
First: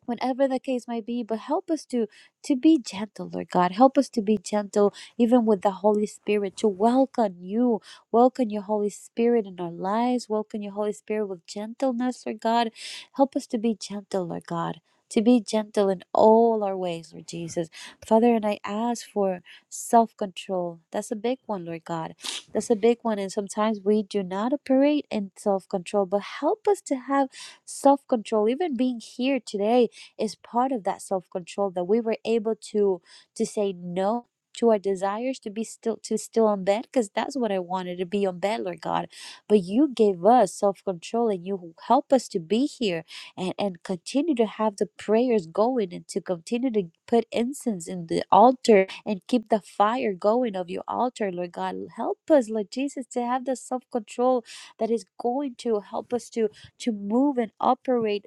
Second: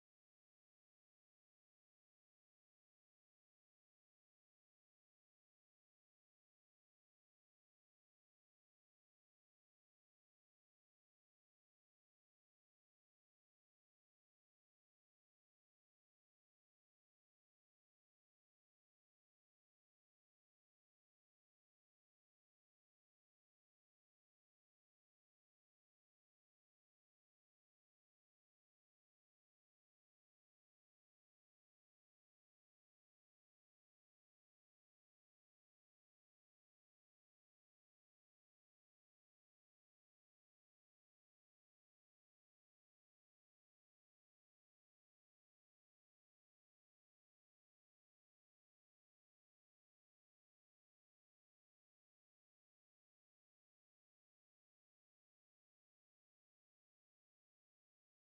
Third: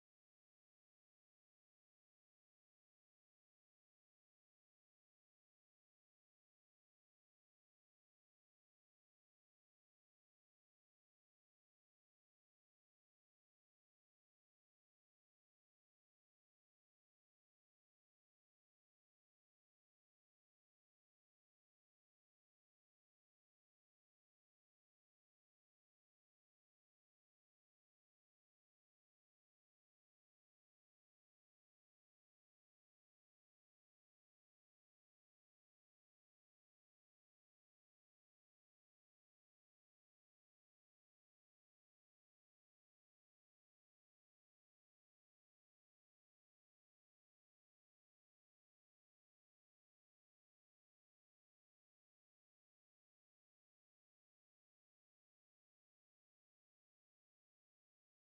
Speaker 1: whatever the case may be but help us to to be gentle lord god help us to be gentle even with the holy spirit to welcome you welcome your holy spirit in our lives welcome your holy spirit with gentleness lord god help us to be gentle lord god to be gentle in all our ways, Lord Jesus. Father, and I ask for self control. That's a big one, Lord God. That's a big one. And sometimes we do not operate in self control, but help us to have self control, even being here today is part of that self-control that we were able to to say no to our desires to be still to still on bed because that's what i wanted to be on bed lord god but you gave us self-control and you help us to be here and and continue to have the prayers going and to continue to put incense in the altar and keep the fire going of your altar lord god help us lord jesus to have the self-control that is going to help us to to move and operate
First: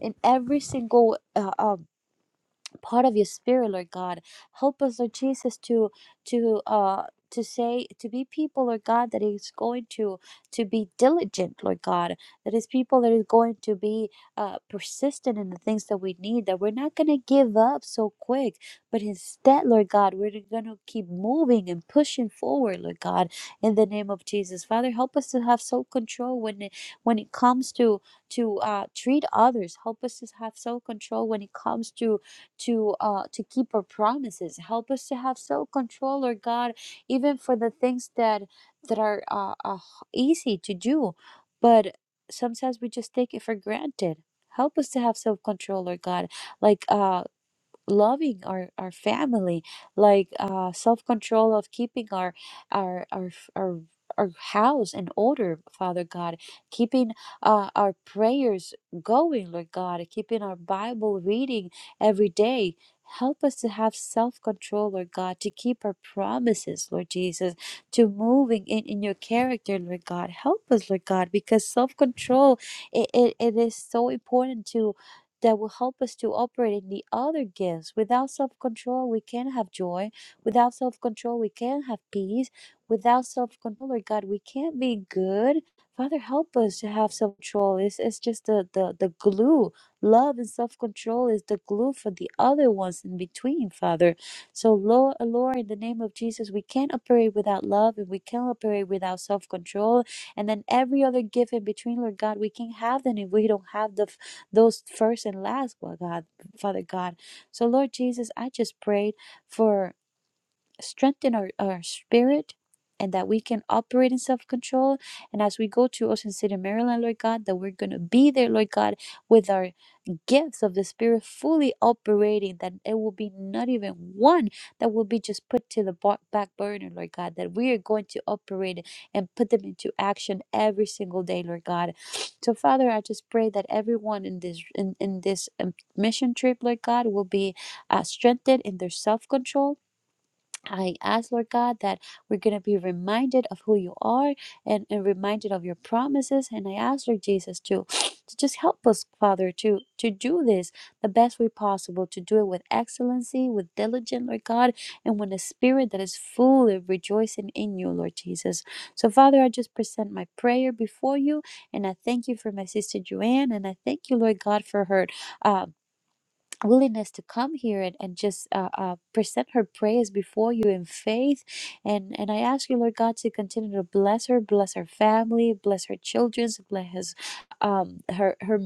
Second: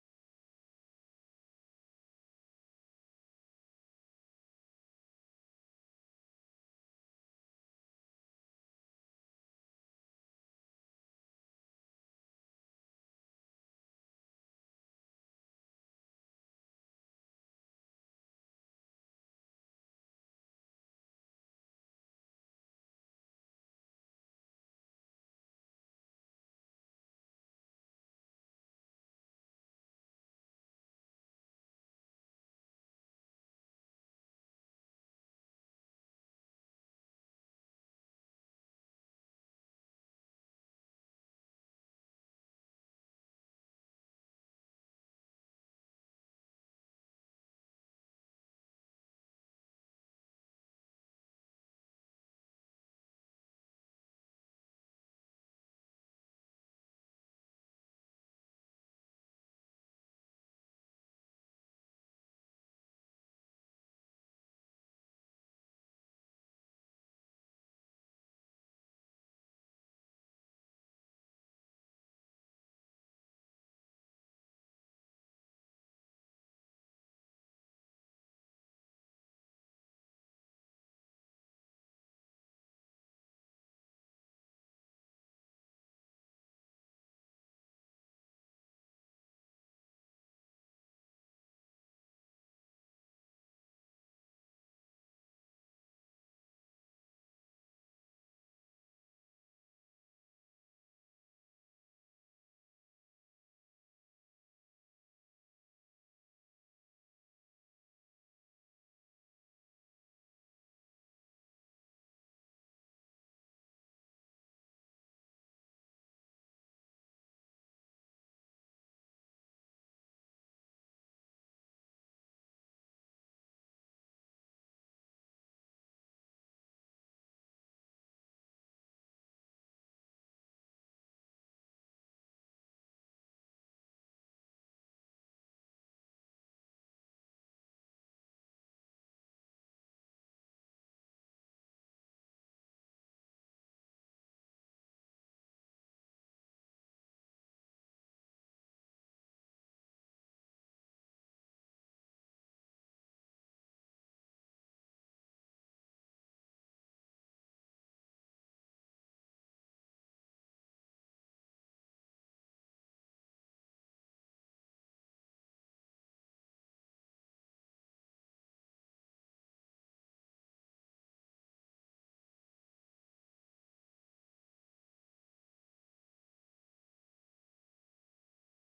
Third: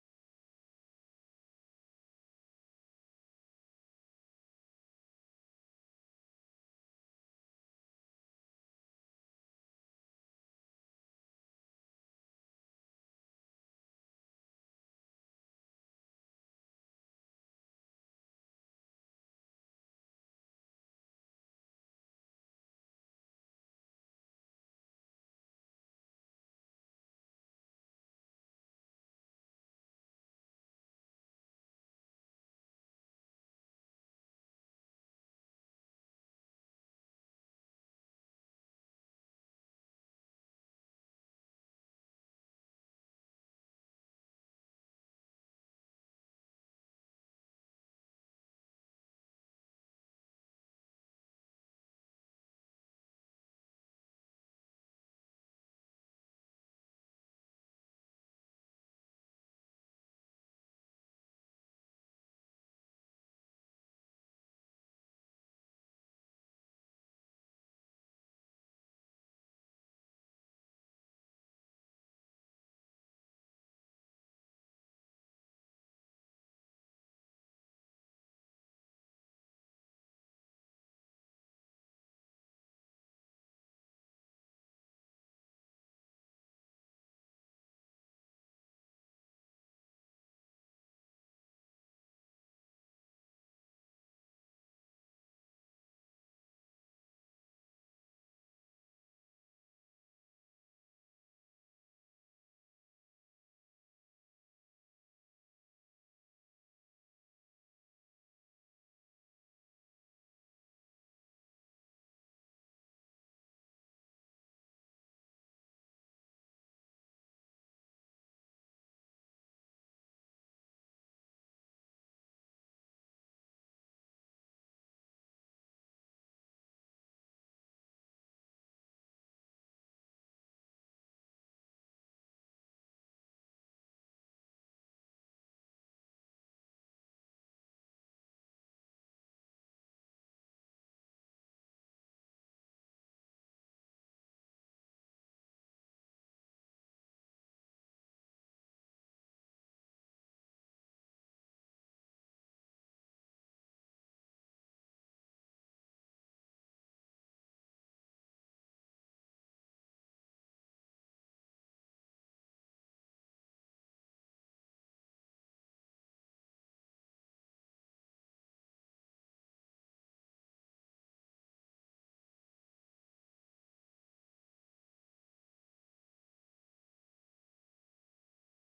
Speaker 1: in every single uh, um, part of your spirit lord god help us lord jesus to to uh to say to be people lord god that is going to to be diligent lord god that is people that is going to be uh persistent in the things that we need that we're not going to give up so quick but instead lord god we're going to keep moving and pushing forward lord god in the name of jesus father help us to have self-control when it when it comes to to uh treat others help us to have self-control when it comes to to uh to keep our promises help us to have self-control lord god even for the things that that are uh, uh easy to do but sometimes we just take it for granted help us to have self-control lord god like uh loving our our family like uh self-control of keeping our our our f- our our house in order, Father God, keeping uh, our prayers going, Lord God, keeping our Bible reading every day. Help us to have self control, Lord God, to keep our promises, Lord Jesus, to moving in, in your character, Lord God. Help us, Lord God, because self control it, it, it is so important to that will help us to operate in the other gifts. Without self control, we can't have joy. Without self control, we can't have peace. Without self control, Lord God, we can't be good. Father, help us to have self control. It's, it's just the, the, the glue. Love and self control is the glue for the other ones in between, Father. So, Lord, Lord, in the name of Jesus, we can't operate without love and we can't operate without self control. And then every other gift in between, Lord God, we can't have them if we don't have the those first and last, well, God, Father God. So, Lord Jesus, I just prayed for strengthen our, our spirit and that we can operate in self control. And as we go to Ocean City, Maryland, Lord God, that we're going to be there, Lord God, with our gifts of the Spirit fully operating, that it will be not even one that will be just put to the ba- back burner, Lord God, that we are going to operate it and put them into action every single day, Lord God. So, Father, I just pray that everyone in this in, in this um, mission trip, Lord God, will be uh, strengthened in their self control I ask, Lord God, that we're going to be reminded of who you are and, and reminded of your promises. And I ask, Lord Jesus, to, to just help us, Father, to, to do this the best way possible, to do it with excellency, with diligence, Lord God, and with a spirit that is full of rejoicing in you, Lord Jesus. So, Father, I just present my prayer before you, and I thank you for my sister Joanne, and I thank you, Lord God, for her. Um, willingness to come here and, and just uh, uh, present her praise before you in faith and and i ask you lord god to continue to bless her bless her family bless her children bless um her her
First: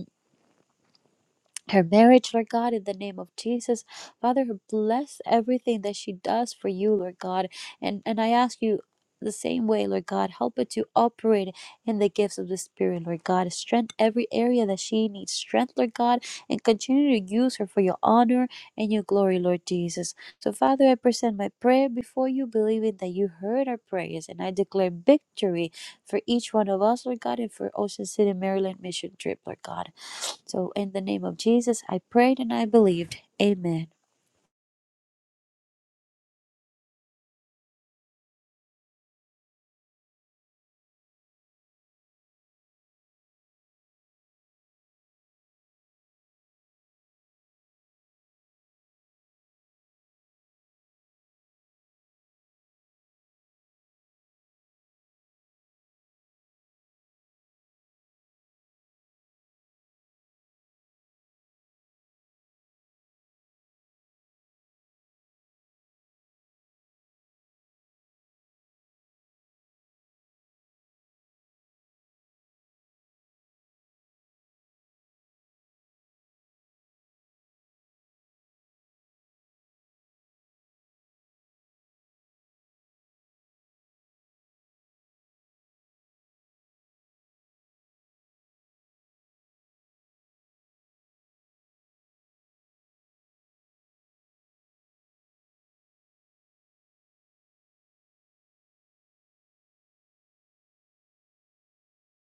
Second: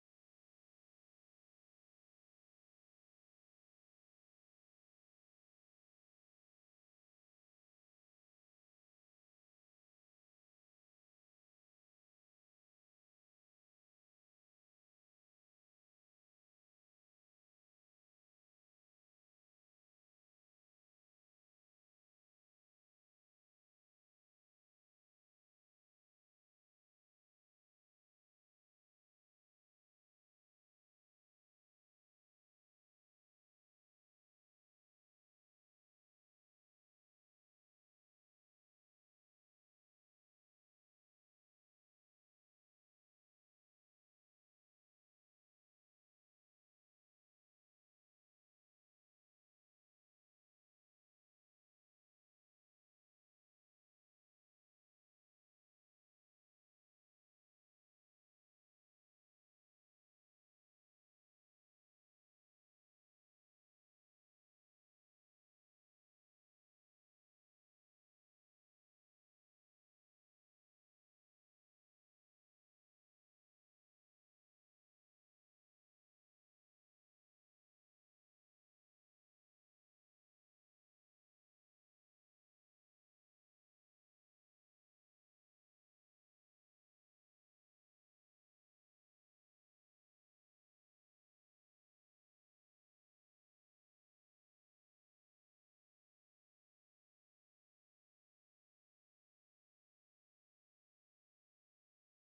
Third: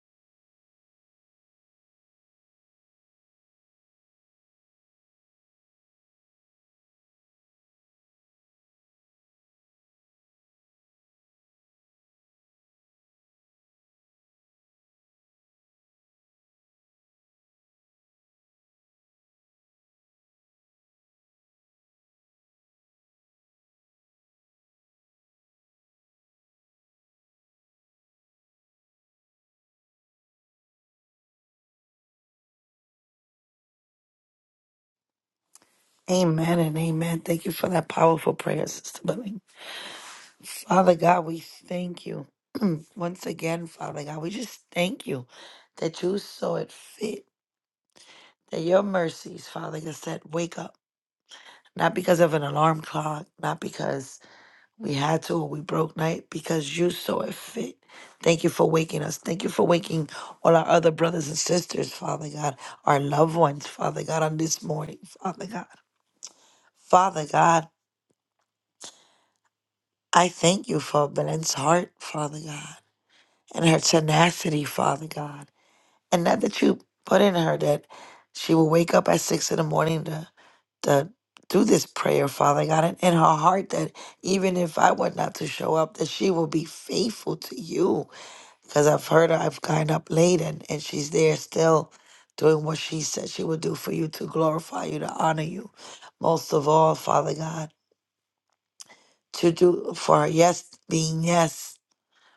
Speaker 1: her marriage, Lord God, in the name of Jesus. Father, bless everything that she does for you, Lord God. And and I ask you the same way, Lord God, help her to operate in the gifts of the Spirit, Lord God. Strength every area that she needs strength, Lord God, and continue to use her for your honor and your glory, Lord Jesus. So, Father, I present my prayer before you, believing that you heard our prayers, and I declare victory for each one of us, Lord God, and for Ocean City, Maryland mission trip, Lord God. So, in the name of Jesus, I prayed and I believed. Amen.
Speaker 2: Amen and amen. Thank you for that powerful prayer, Sister Billy. Father God, we thank you. Once again, Father God, we just thank you that you saw it fit, that your mercies, Father God, said, wake up. Not because of an alarm clock, not because we had to or we broke night, because you saw it fit. Thank you for waking us. Thank you for waking all our other brothers and sisters, Father God, our loved ones, Father God, on this morning, Father God. Father God, I thank you for Belen's heart, Father God, and her tenacity, Father God. And not that you put in her that she will wake up at six in the morning to, to do this prayer, Father God, and in her heart that even if I were not to show up, that she will be faithful to you. Because I've heard her, I've gotten up late and, and she's there still doing what she said she would do for you to glorify you, to honor you. Most of all, Father God, to do for her yes being yes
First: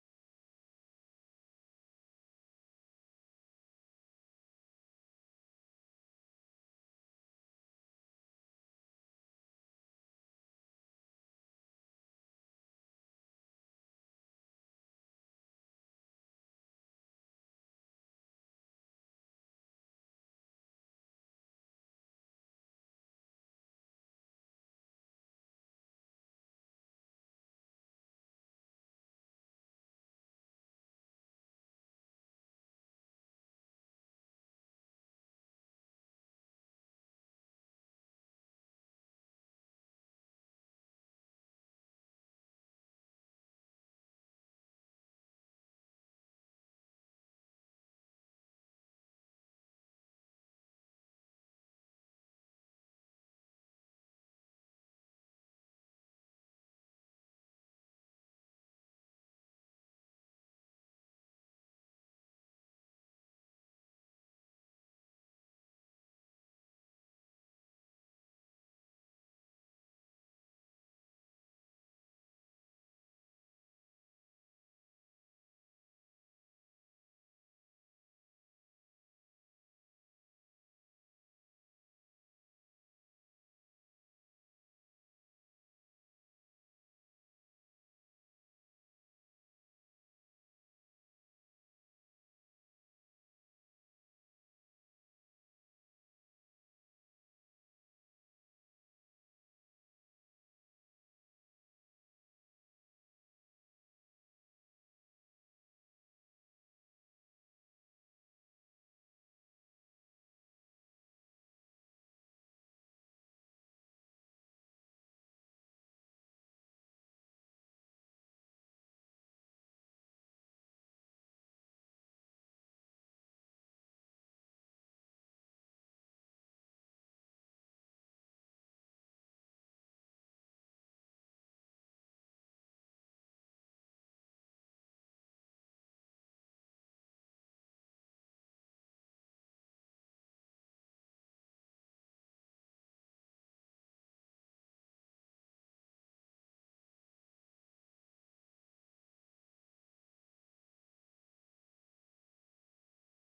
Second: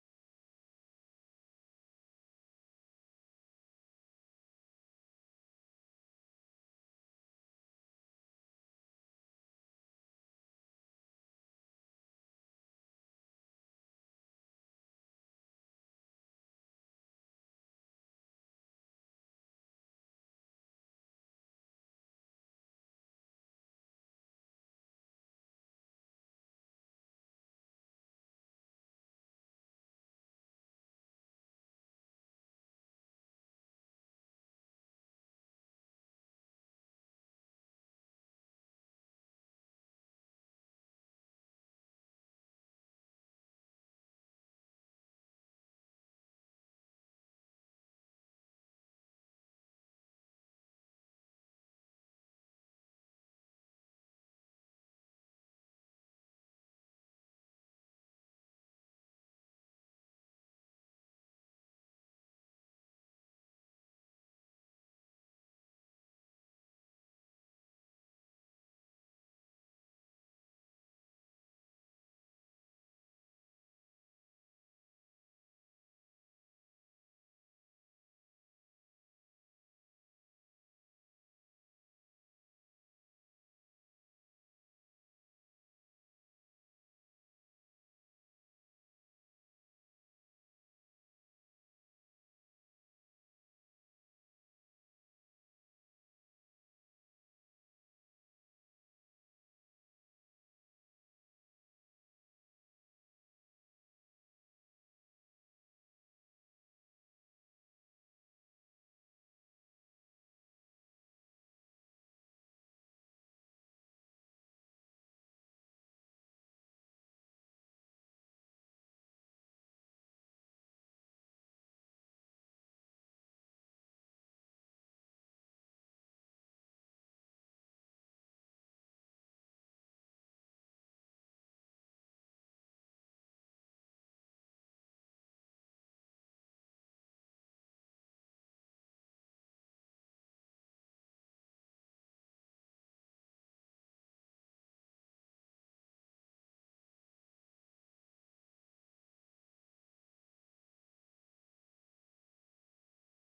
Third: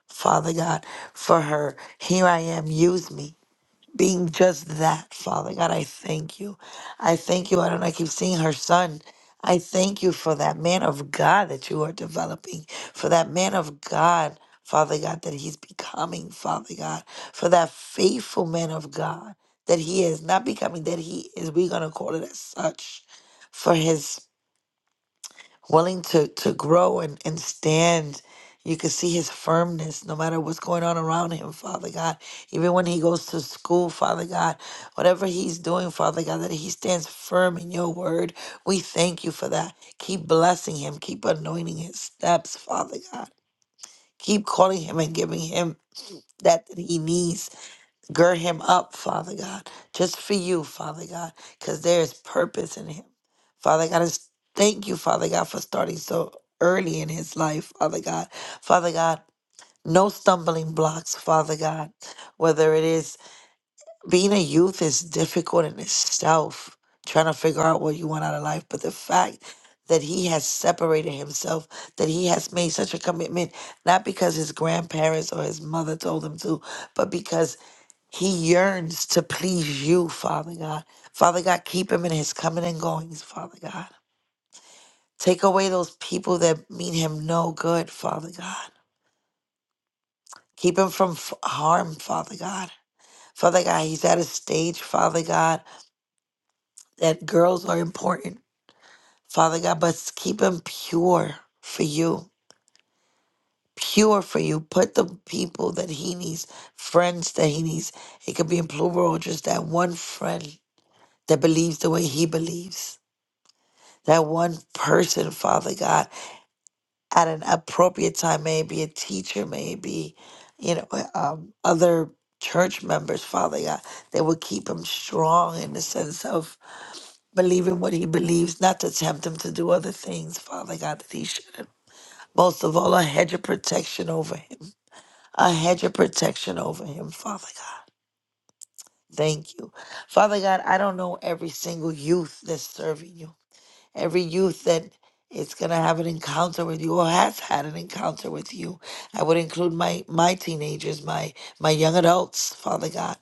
Speaker 2: Father God, for her. Here I am, use me. Being just that, Father God, I thank you. I thank you. I don't know, I keep seeing her son. I thank you for that man of God that you are developing, for that man of God, Father God, that he's becoming, Father God, for that faithful man of God that he is, not becoming, that he is. We're going to call it as such for his willing to to grow and and stand you can see his firmness no matter what's going on around him father god even when he goes to school father god whatever he's doing father god that he stands firm in your word we thank you for that keep blessing him keep anointing his steps father god keep calling him and giving him that that he needs Gird him up, Father God, just for you, Father God, because there is purpose in him. Father God, I s- thank you, Father God, for starting so early in his life, Father God. Father God, no stumbling blocks, Father God. Whether it is being a youth is difficult in itself, trying to figure out what you want out of life, but the fact that he has separated himself, that he has made such a commitment, not because his grandparents or his mother told him to, but because he yearns to please you, Father God. Father God, keep him in his coming and goings, Father God. Take away those people that mean him no good, Father God. Keep him from f- harm, Father God. Father God, he's at a stage, Father God, that girls are important, Father God, but s- keep him pure for you. Pure for you. Put the people that he needs, friends that he needs. It could be in plural, just that one friend that believes the way he believes that one person, Father God, at an appropriate time, may it be a teacher, may it be, you know, um, other church members, Father God, that will keep him strong in the sense of believing what he believes, not to tempt him to do other things, Father God, that he shouldn't. Most of all, a hedge of protection over him, a hedge of protection over him, Father God. Thank you. Father God, I don't know every single youth that's serving you. every youth that is going to have an encounter with you or has had an encounter with you i would include my my teenagers my my young adults father god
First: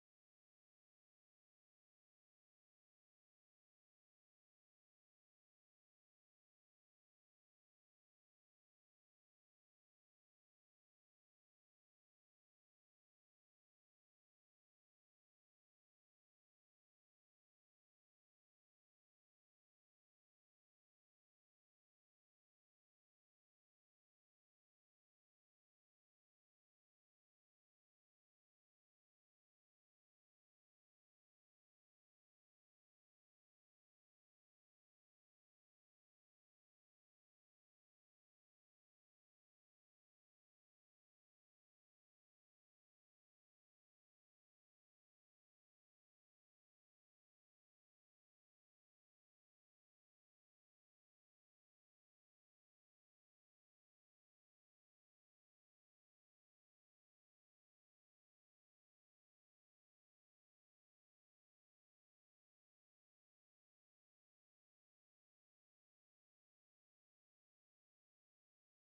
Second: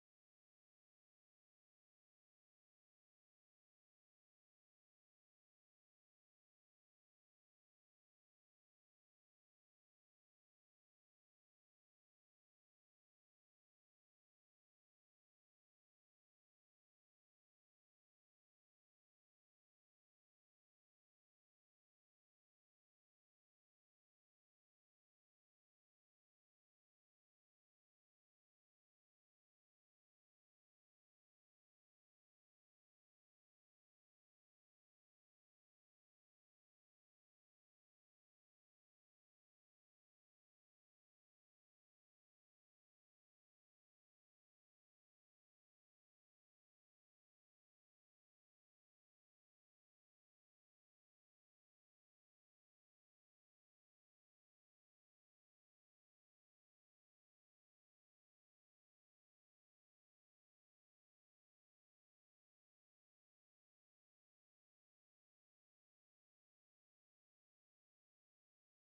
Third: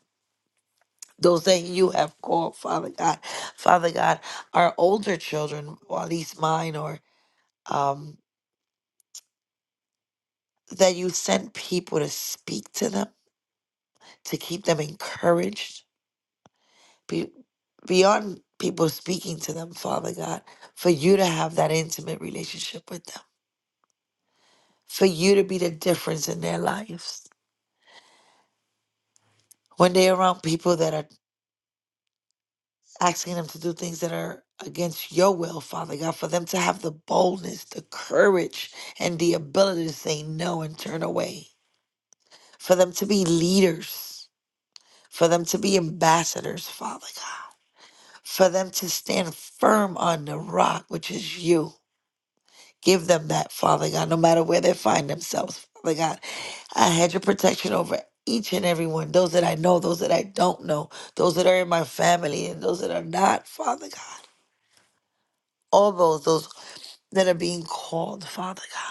Speaker 2: those that you have called father god father god our older children or at least mine or um that you sent people to speak to them to keep them encouraged be, beyond people speaking to them father god for you to have that intimate relationship with them for you to be the difference in their lives when they're around people that are asking them to do things that are against your will, Father God, for them to have the boldness, the courage, and the ability to say no and turn away, for them to be leaders, for them to be ambassadors, Father God, for them to stand firm on the rock, which is you. Give them that, Father God, no matter where they find themselves, Father God. I had your protection over each and every one, those that I know, those that I don't know, those that are in my family, and those that are not, Father God. all those those that are being called, Father God,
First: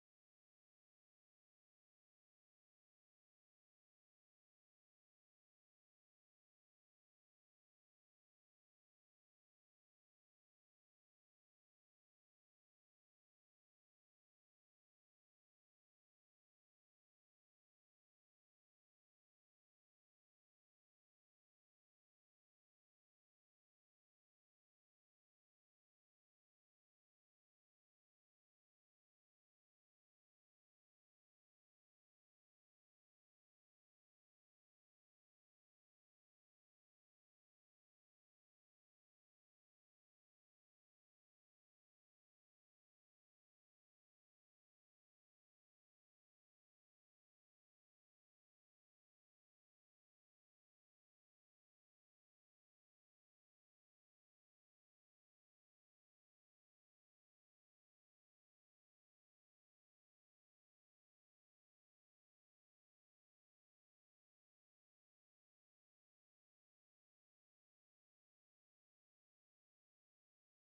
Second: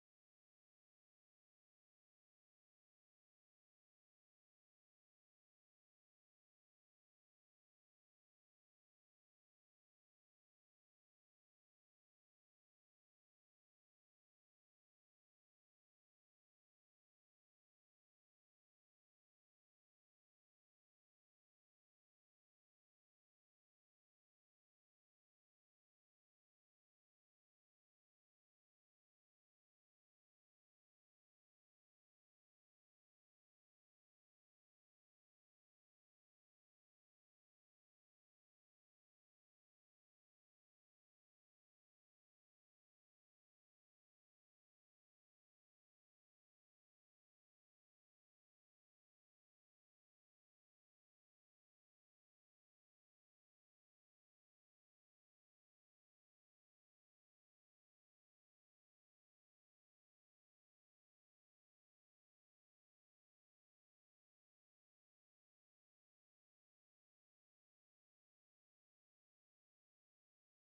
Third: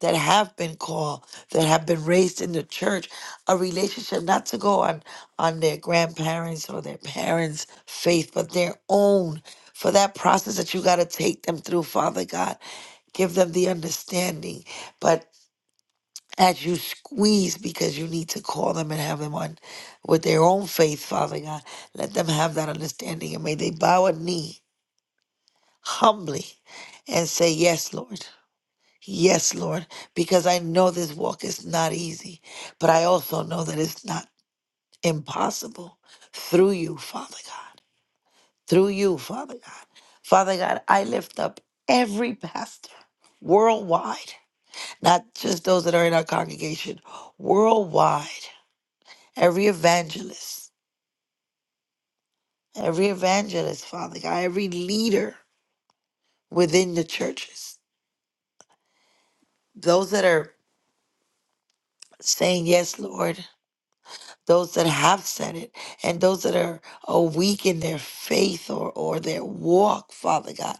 Speaker 2: that have been called, that have been raised in the church, a relationship not to go on on their grandparents or their parents' faith, but their own. For that process that you got to take them through, Father God, give them the understanding. But as you squeeze, because you need to call them and have them on with their own faith, Father God, let them have that understanding. And may they bow a knee humbly and say, Yes, Lord. Yes, Lord, because I know this walk is not easy, but I also know that it's not impossible through you, Father God. Through you, Father God. Father God, I lift up every pastor worldwide, not just those that are in our congregation, worldwide, every evangelist, every evangelist, Father God, every leader within the churches, those that are saying, Yes, Lord. those that have said it and those that are, are weak in their faith or, or their walk, Father God.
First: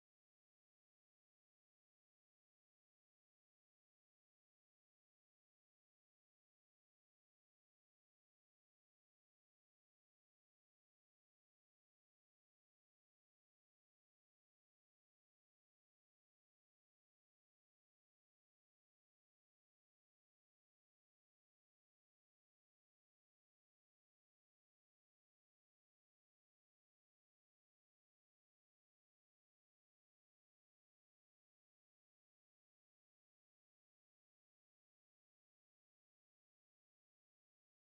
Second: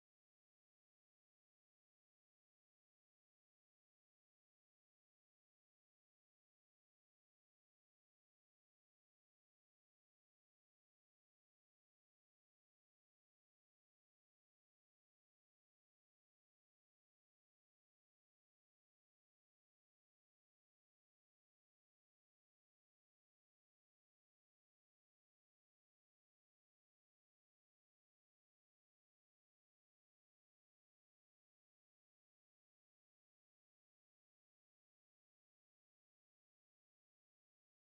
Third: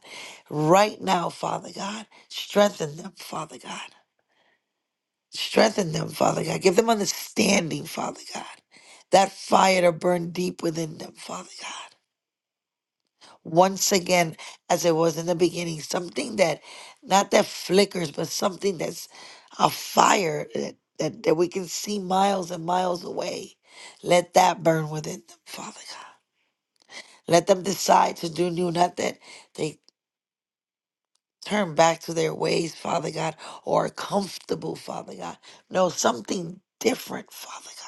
Speaker 2: Right now, Father God, strengthen them, Father God. Strengthen them, Father God. Give them understanding, Father God. That fire to burn deep within them, Father God once again as it was in the beginning something that not that flickers but something that's a fire that, that, that we can see miles and miles away let that burn within them father god let them decide to do new not that they turn back to their ways father god or are comfortable father god no something different father god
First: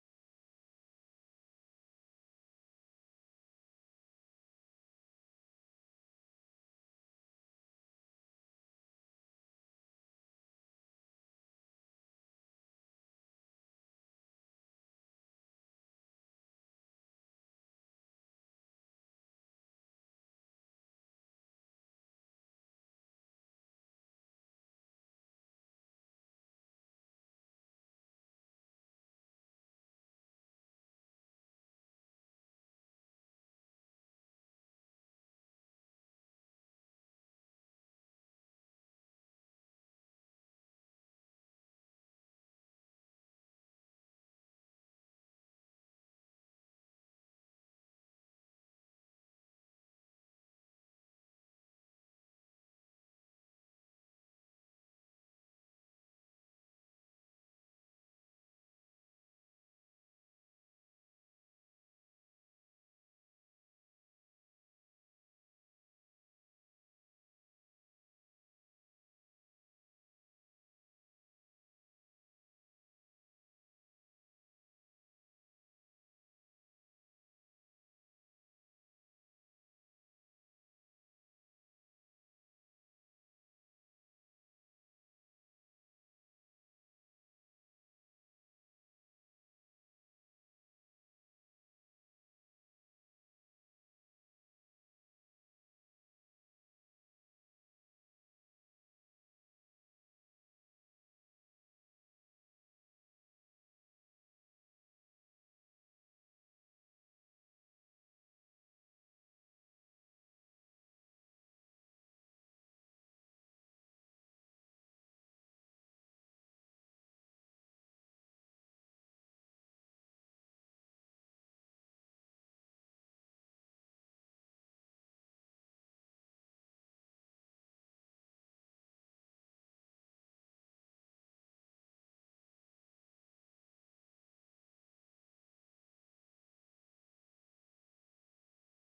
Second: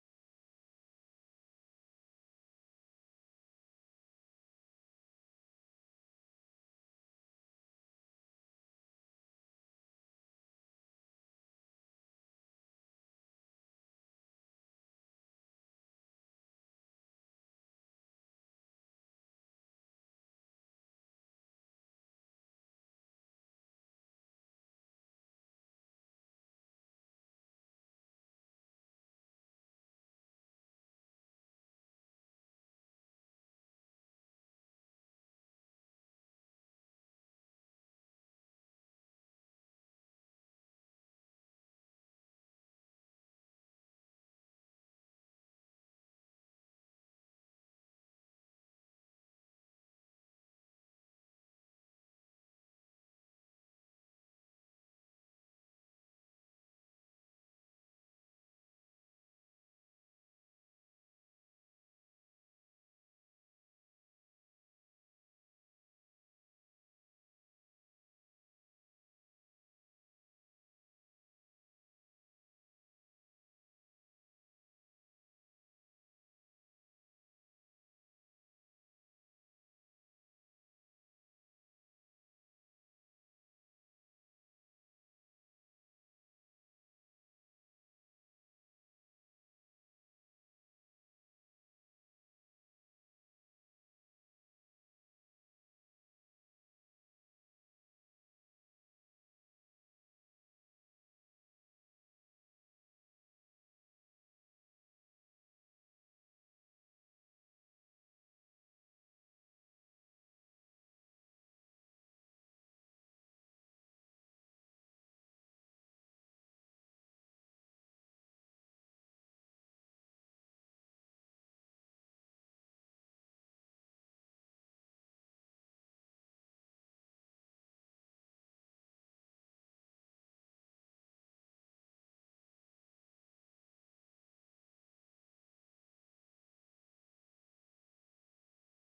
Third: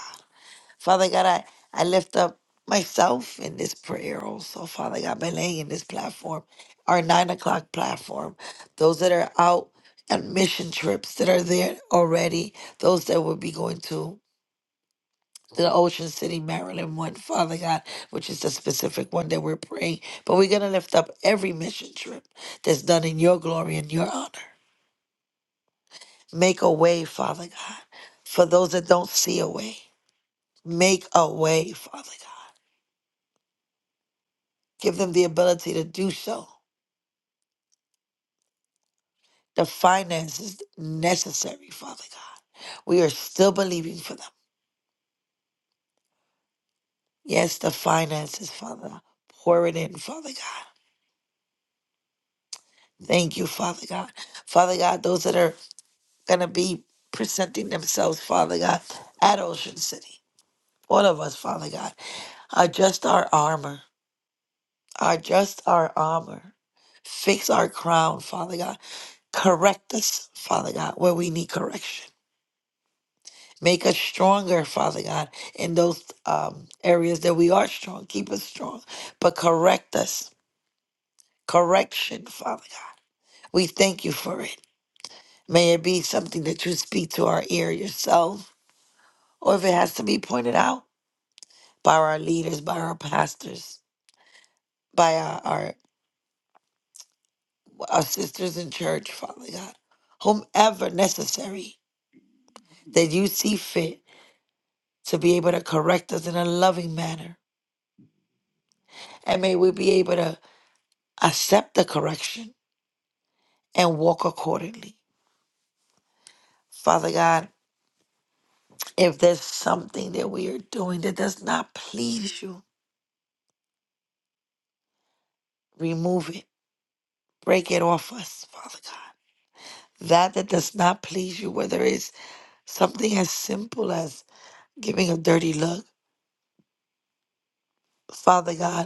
Speaker 2: Father God, I, I lift up myself in this prayer also, Father God, Belay in this platform, our nine o'clock platform, those that are out on mission trips that are there already, those that will be going to the Ocean City, Maryland one, Father God, which is the specific one that we're praying. But we're going to lift up every mission trip that's done in your glory and your honor. Make a way, Father God, for those that don't see a way. Make a way, Father God. Give them the ability to do so, the finances necessary, Father God. We are still believing for them. Yes, the finances, Father. Pour it in, Father God. Thank you, Father God. Father God, those that are going to be presenting themselves, Father God, at Ocean City, all of us, Father God, adjust our armor, adjust our armor, fix our crown, Father God, correct us, Father God, where we need correction Make us stronger, Father God, in those um, areas that we are strong. Keep us strong, but correct us. Correction, Father God. We thank you for it. May it be something that you speak to our ear yourself, or if it has to be pointed out by our leaders, by our pastors, by our, our, our sisters in church, Father God, whomever necessary that you see fit to be able to correct us in a loving manner. And may we be able to accept the correction and walk accordingly. Father God, if there's something that we are doing that does not please you, remove it, break it off us, Father God. That that does not please you, whether it's something as simple as giving a dirty look, Father God,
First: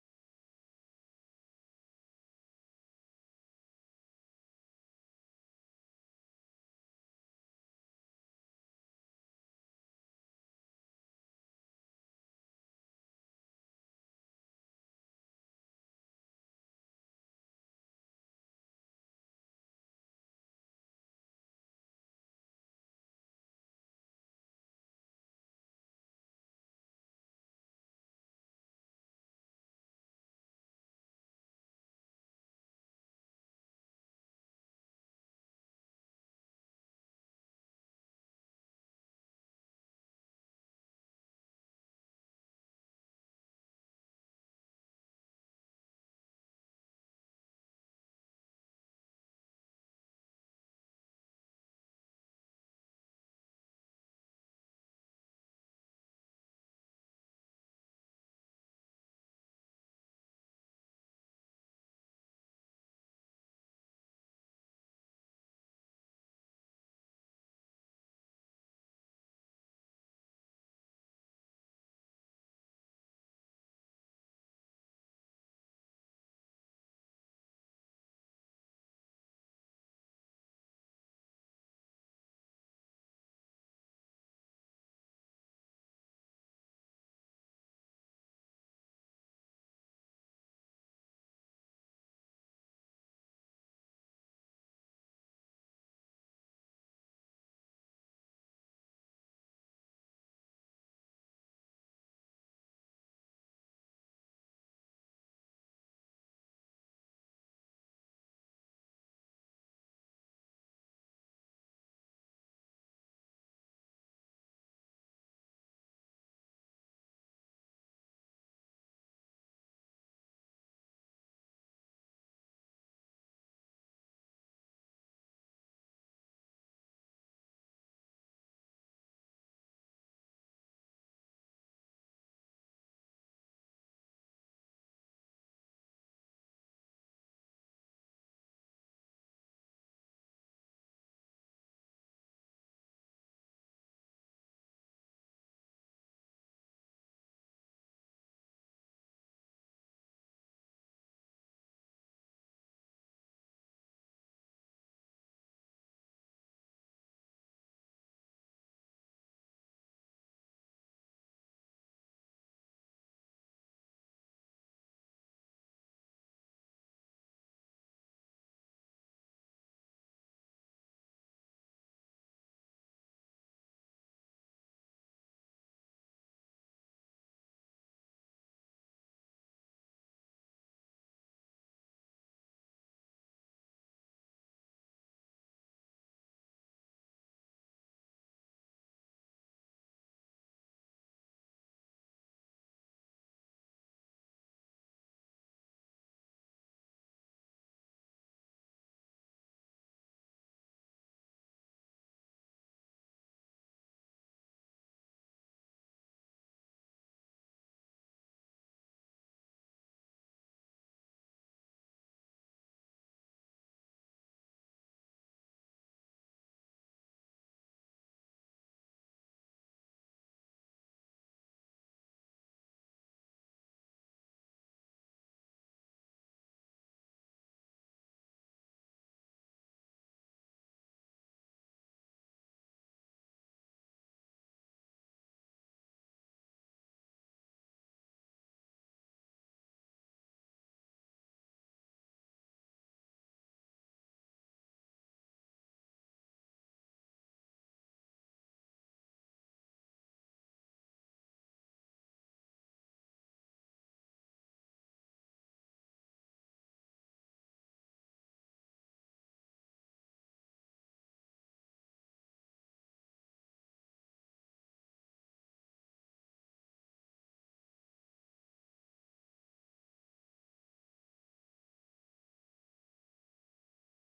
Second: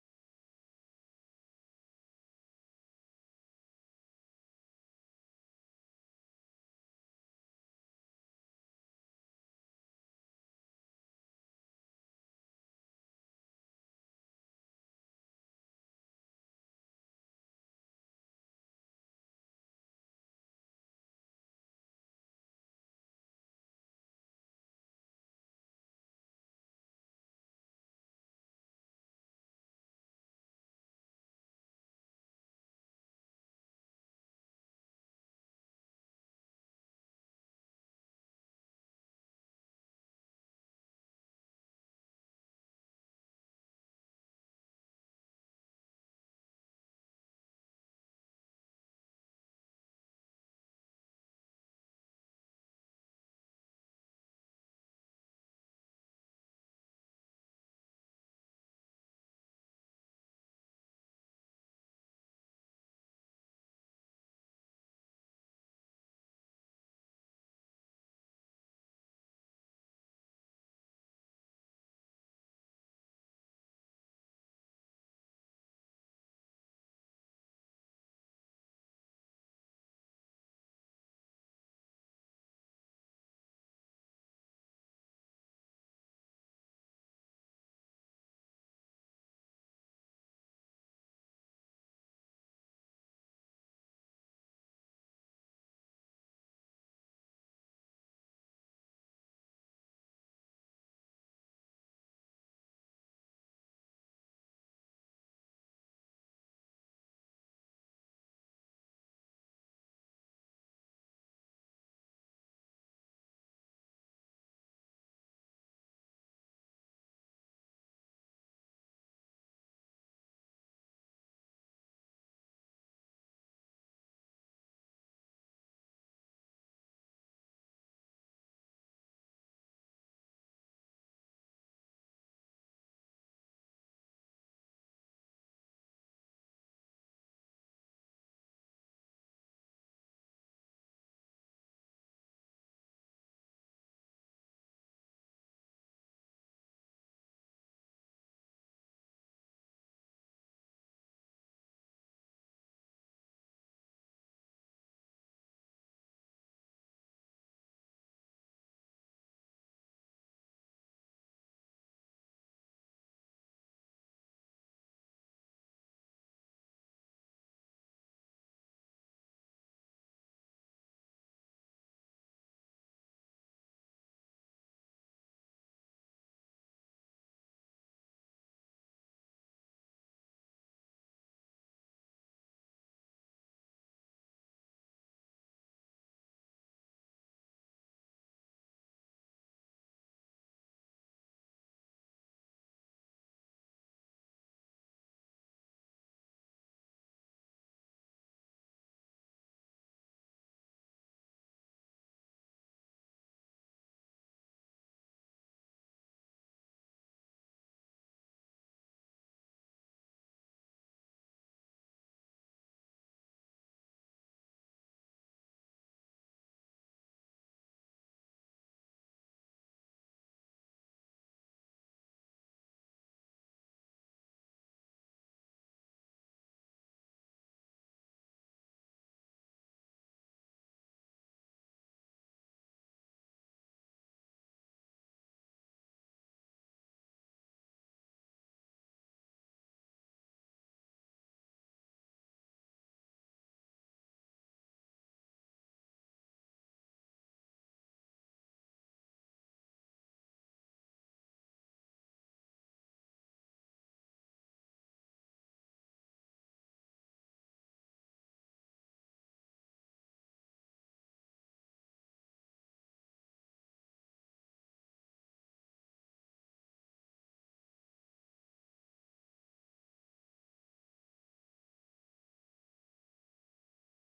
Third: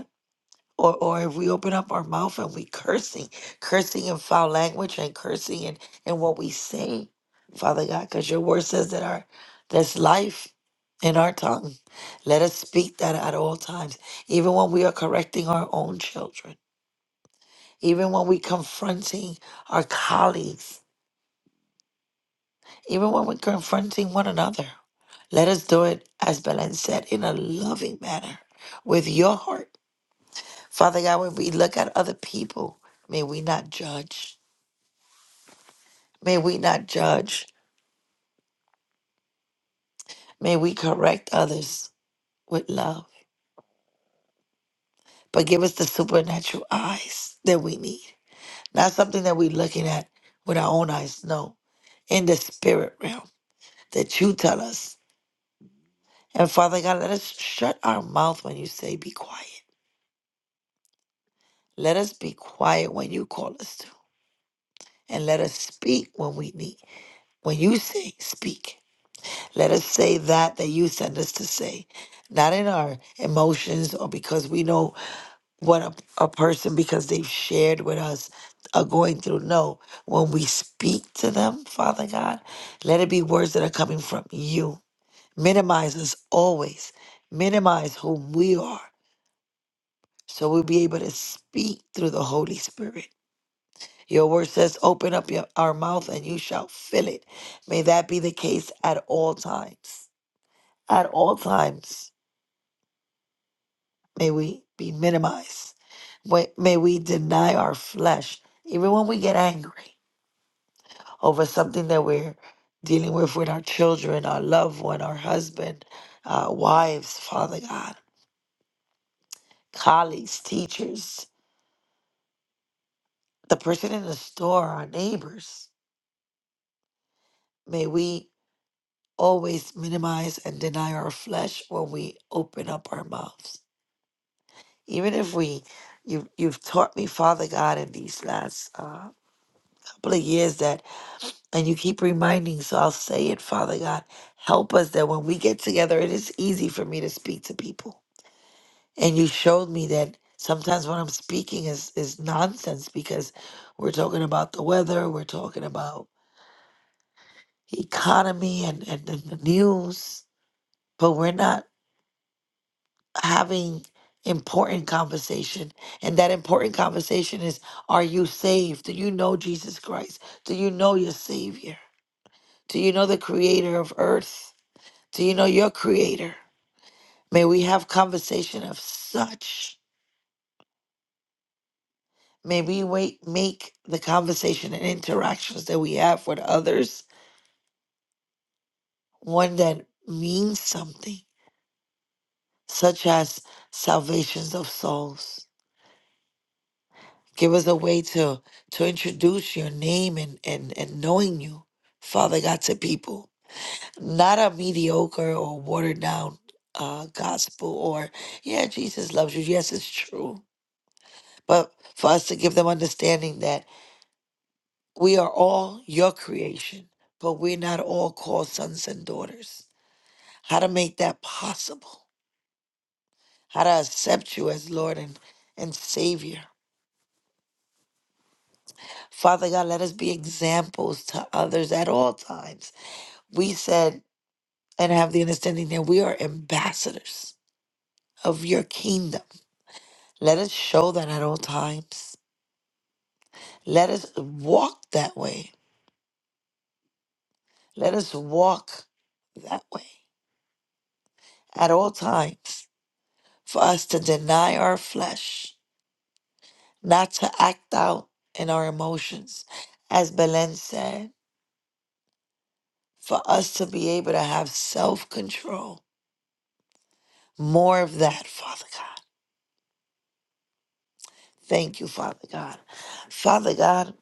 Speaker 2: or or if we open up our mouth and we cursing, cursing in foul language and cursing in, in what we say, Father God, because your word says that our there's life in our tongue. Let us speak that at all times, even when we are correcting our own children, even when we confronting our colleagues, even when we're confronting one another. Let us do it, as Belen said, in a loving manner, with your heart. Father God, when we look at other people, may we not judge. May we not judge. May we correct others with love. But give us the supernatural eyes that we need. Not something that we're looking at with our own eyes. No, in the spirit realm that you tell us. And Father God, let us shut our mouth when you say be quiet. Let us be quiet when you call us to. And let us speak when we need. When you say speak, let us say that that you send us to say. Not in our emotions or because we know what a, a person because they've shared with us are going through. No, when we speak to them, Father God, let it be words that are coming from you. Minimize us always. Minimize who we are so we'll be able to speak through the Holy Spirit. Your word says, open up your, our mouth and you shall fill it. May that be the case at all times. At all times. May we be minimized. May may we deny our flesh, even when we get angry over something that we're dealing with with our children, our loved one, our husband, uh, wives, Father God, colleagues, teachers, the person in the store, our neighbors. May we always minimize and deny our flesh when we open up our mouths. Even if we, you, you've taught me, Father God, in these last uh, couple of years that And you keep reminding, so I'll say it, Father God. Help us that when we get together, it is easy for me to speak to people. And you showed me that sometimes what I'm speaking is, is nonsense because we're talking about the weather, we're talking about economy and, and, and the news, but we're not having important conversation. And that important conversation is are you saved? Do you know Jesus Christ? Do you know your Savior? Do you know the creator of earth? Do you know your creator? May we have conversation of such. May we wait, make the conversation and interactions that we have with others one that means something, such as salvations of souls. Give us a way to to introduce your name and, and, and knowing you, Father God, to people. Not a mediocre or watered down uh, gospel or, yeah, Jesus loves you. Yes, it's true but for us to give them understanding that We are all your creation, but we're not all called sons and daughters. How to make that possible? How to accept you as Lord and, and Savior. Father God, let us be examples to others at all times. We said and have the understanding that we are ambassadors of your kingdom. Let us show that at all times. Let us walk that way. Let us walk that way at all times for us to deny our flesh not to act out in our emotions. As Belen said, for us to be able to have self control. More of that, Father God. Thank you, Father God. Father God,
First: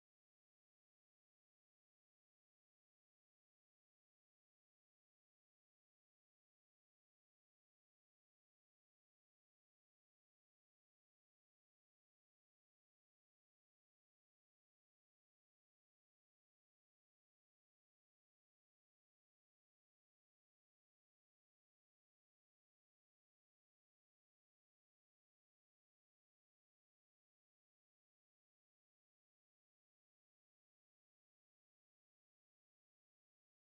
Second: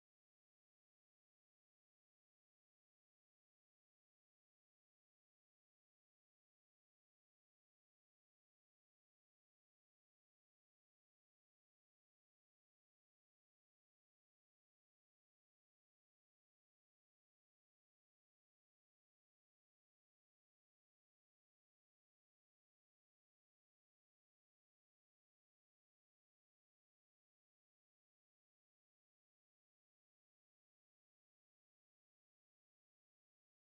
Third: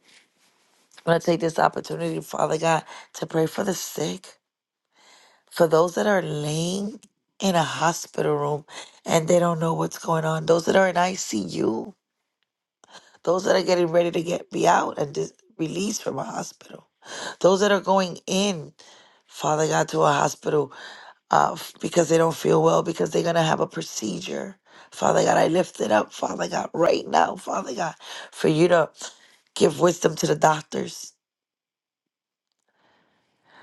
Speaker 2: I want to take this opportunity, Father God, to pray for the sick, for those that are laying in a hospital room and they don't know what's going on, those that are in ICU, those that are getting ready to get be out and dis- released from a hospital, those that are going in Father God, to a hospital uh, f- because they don't feel well, because they're going to have a procedure. Father God, I lift it up, Father God, right now, Father God, for you to give wisdom to the doctors,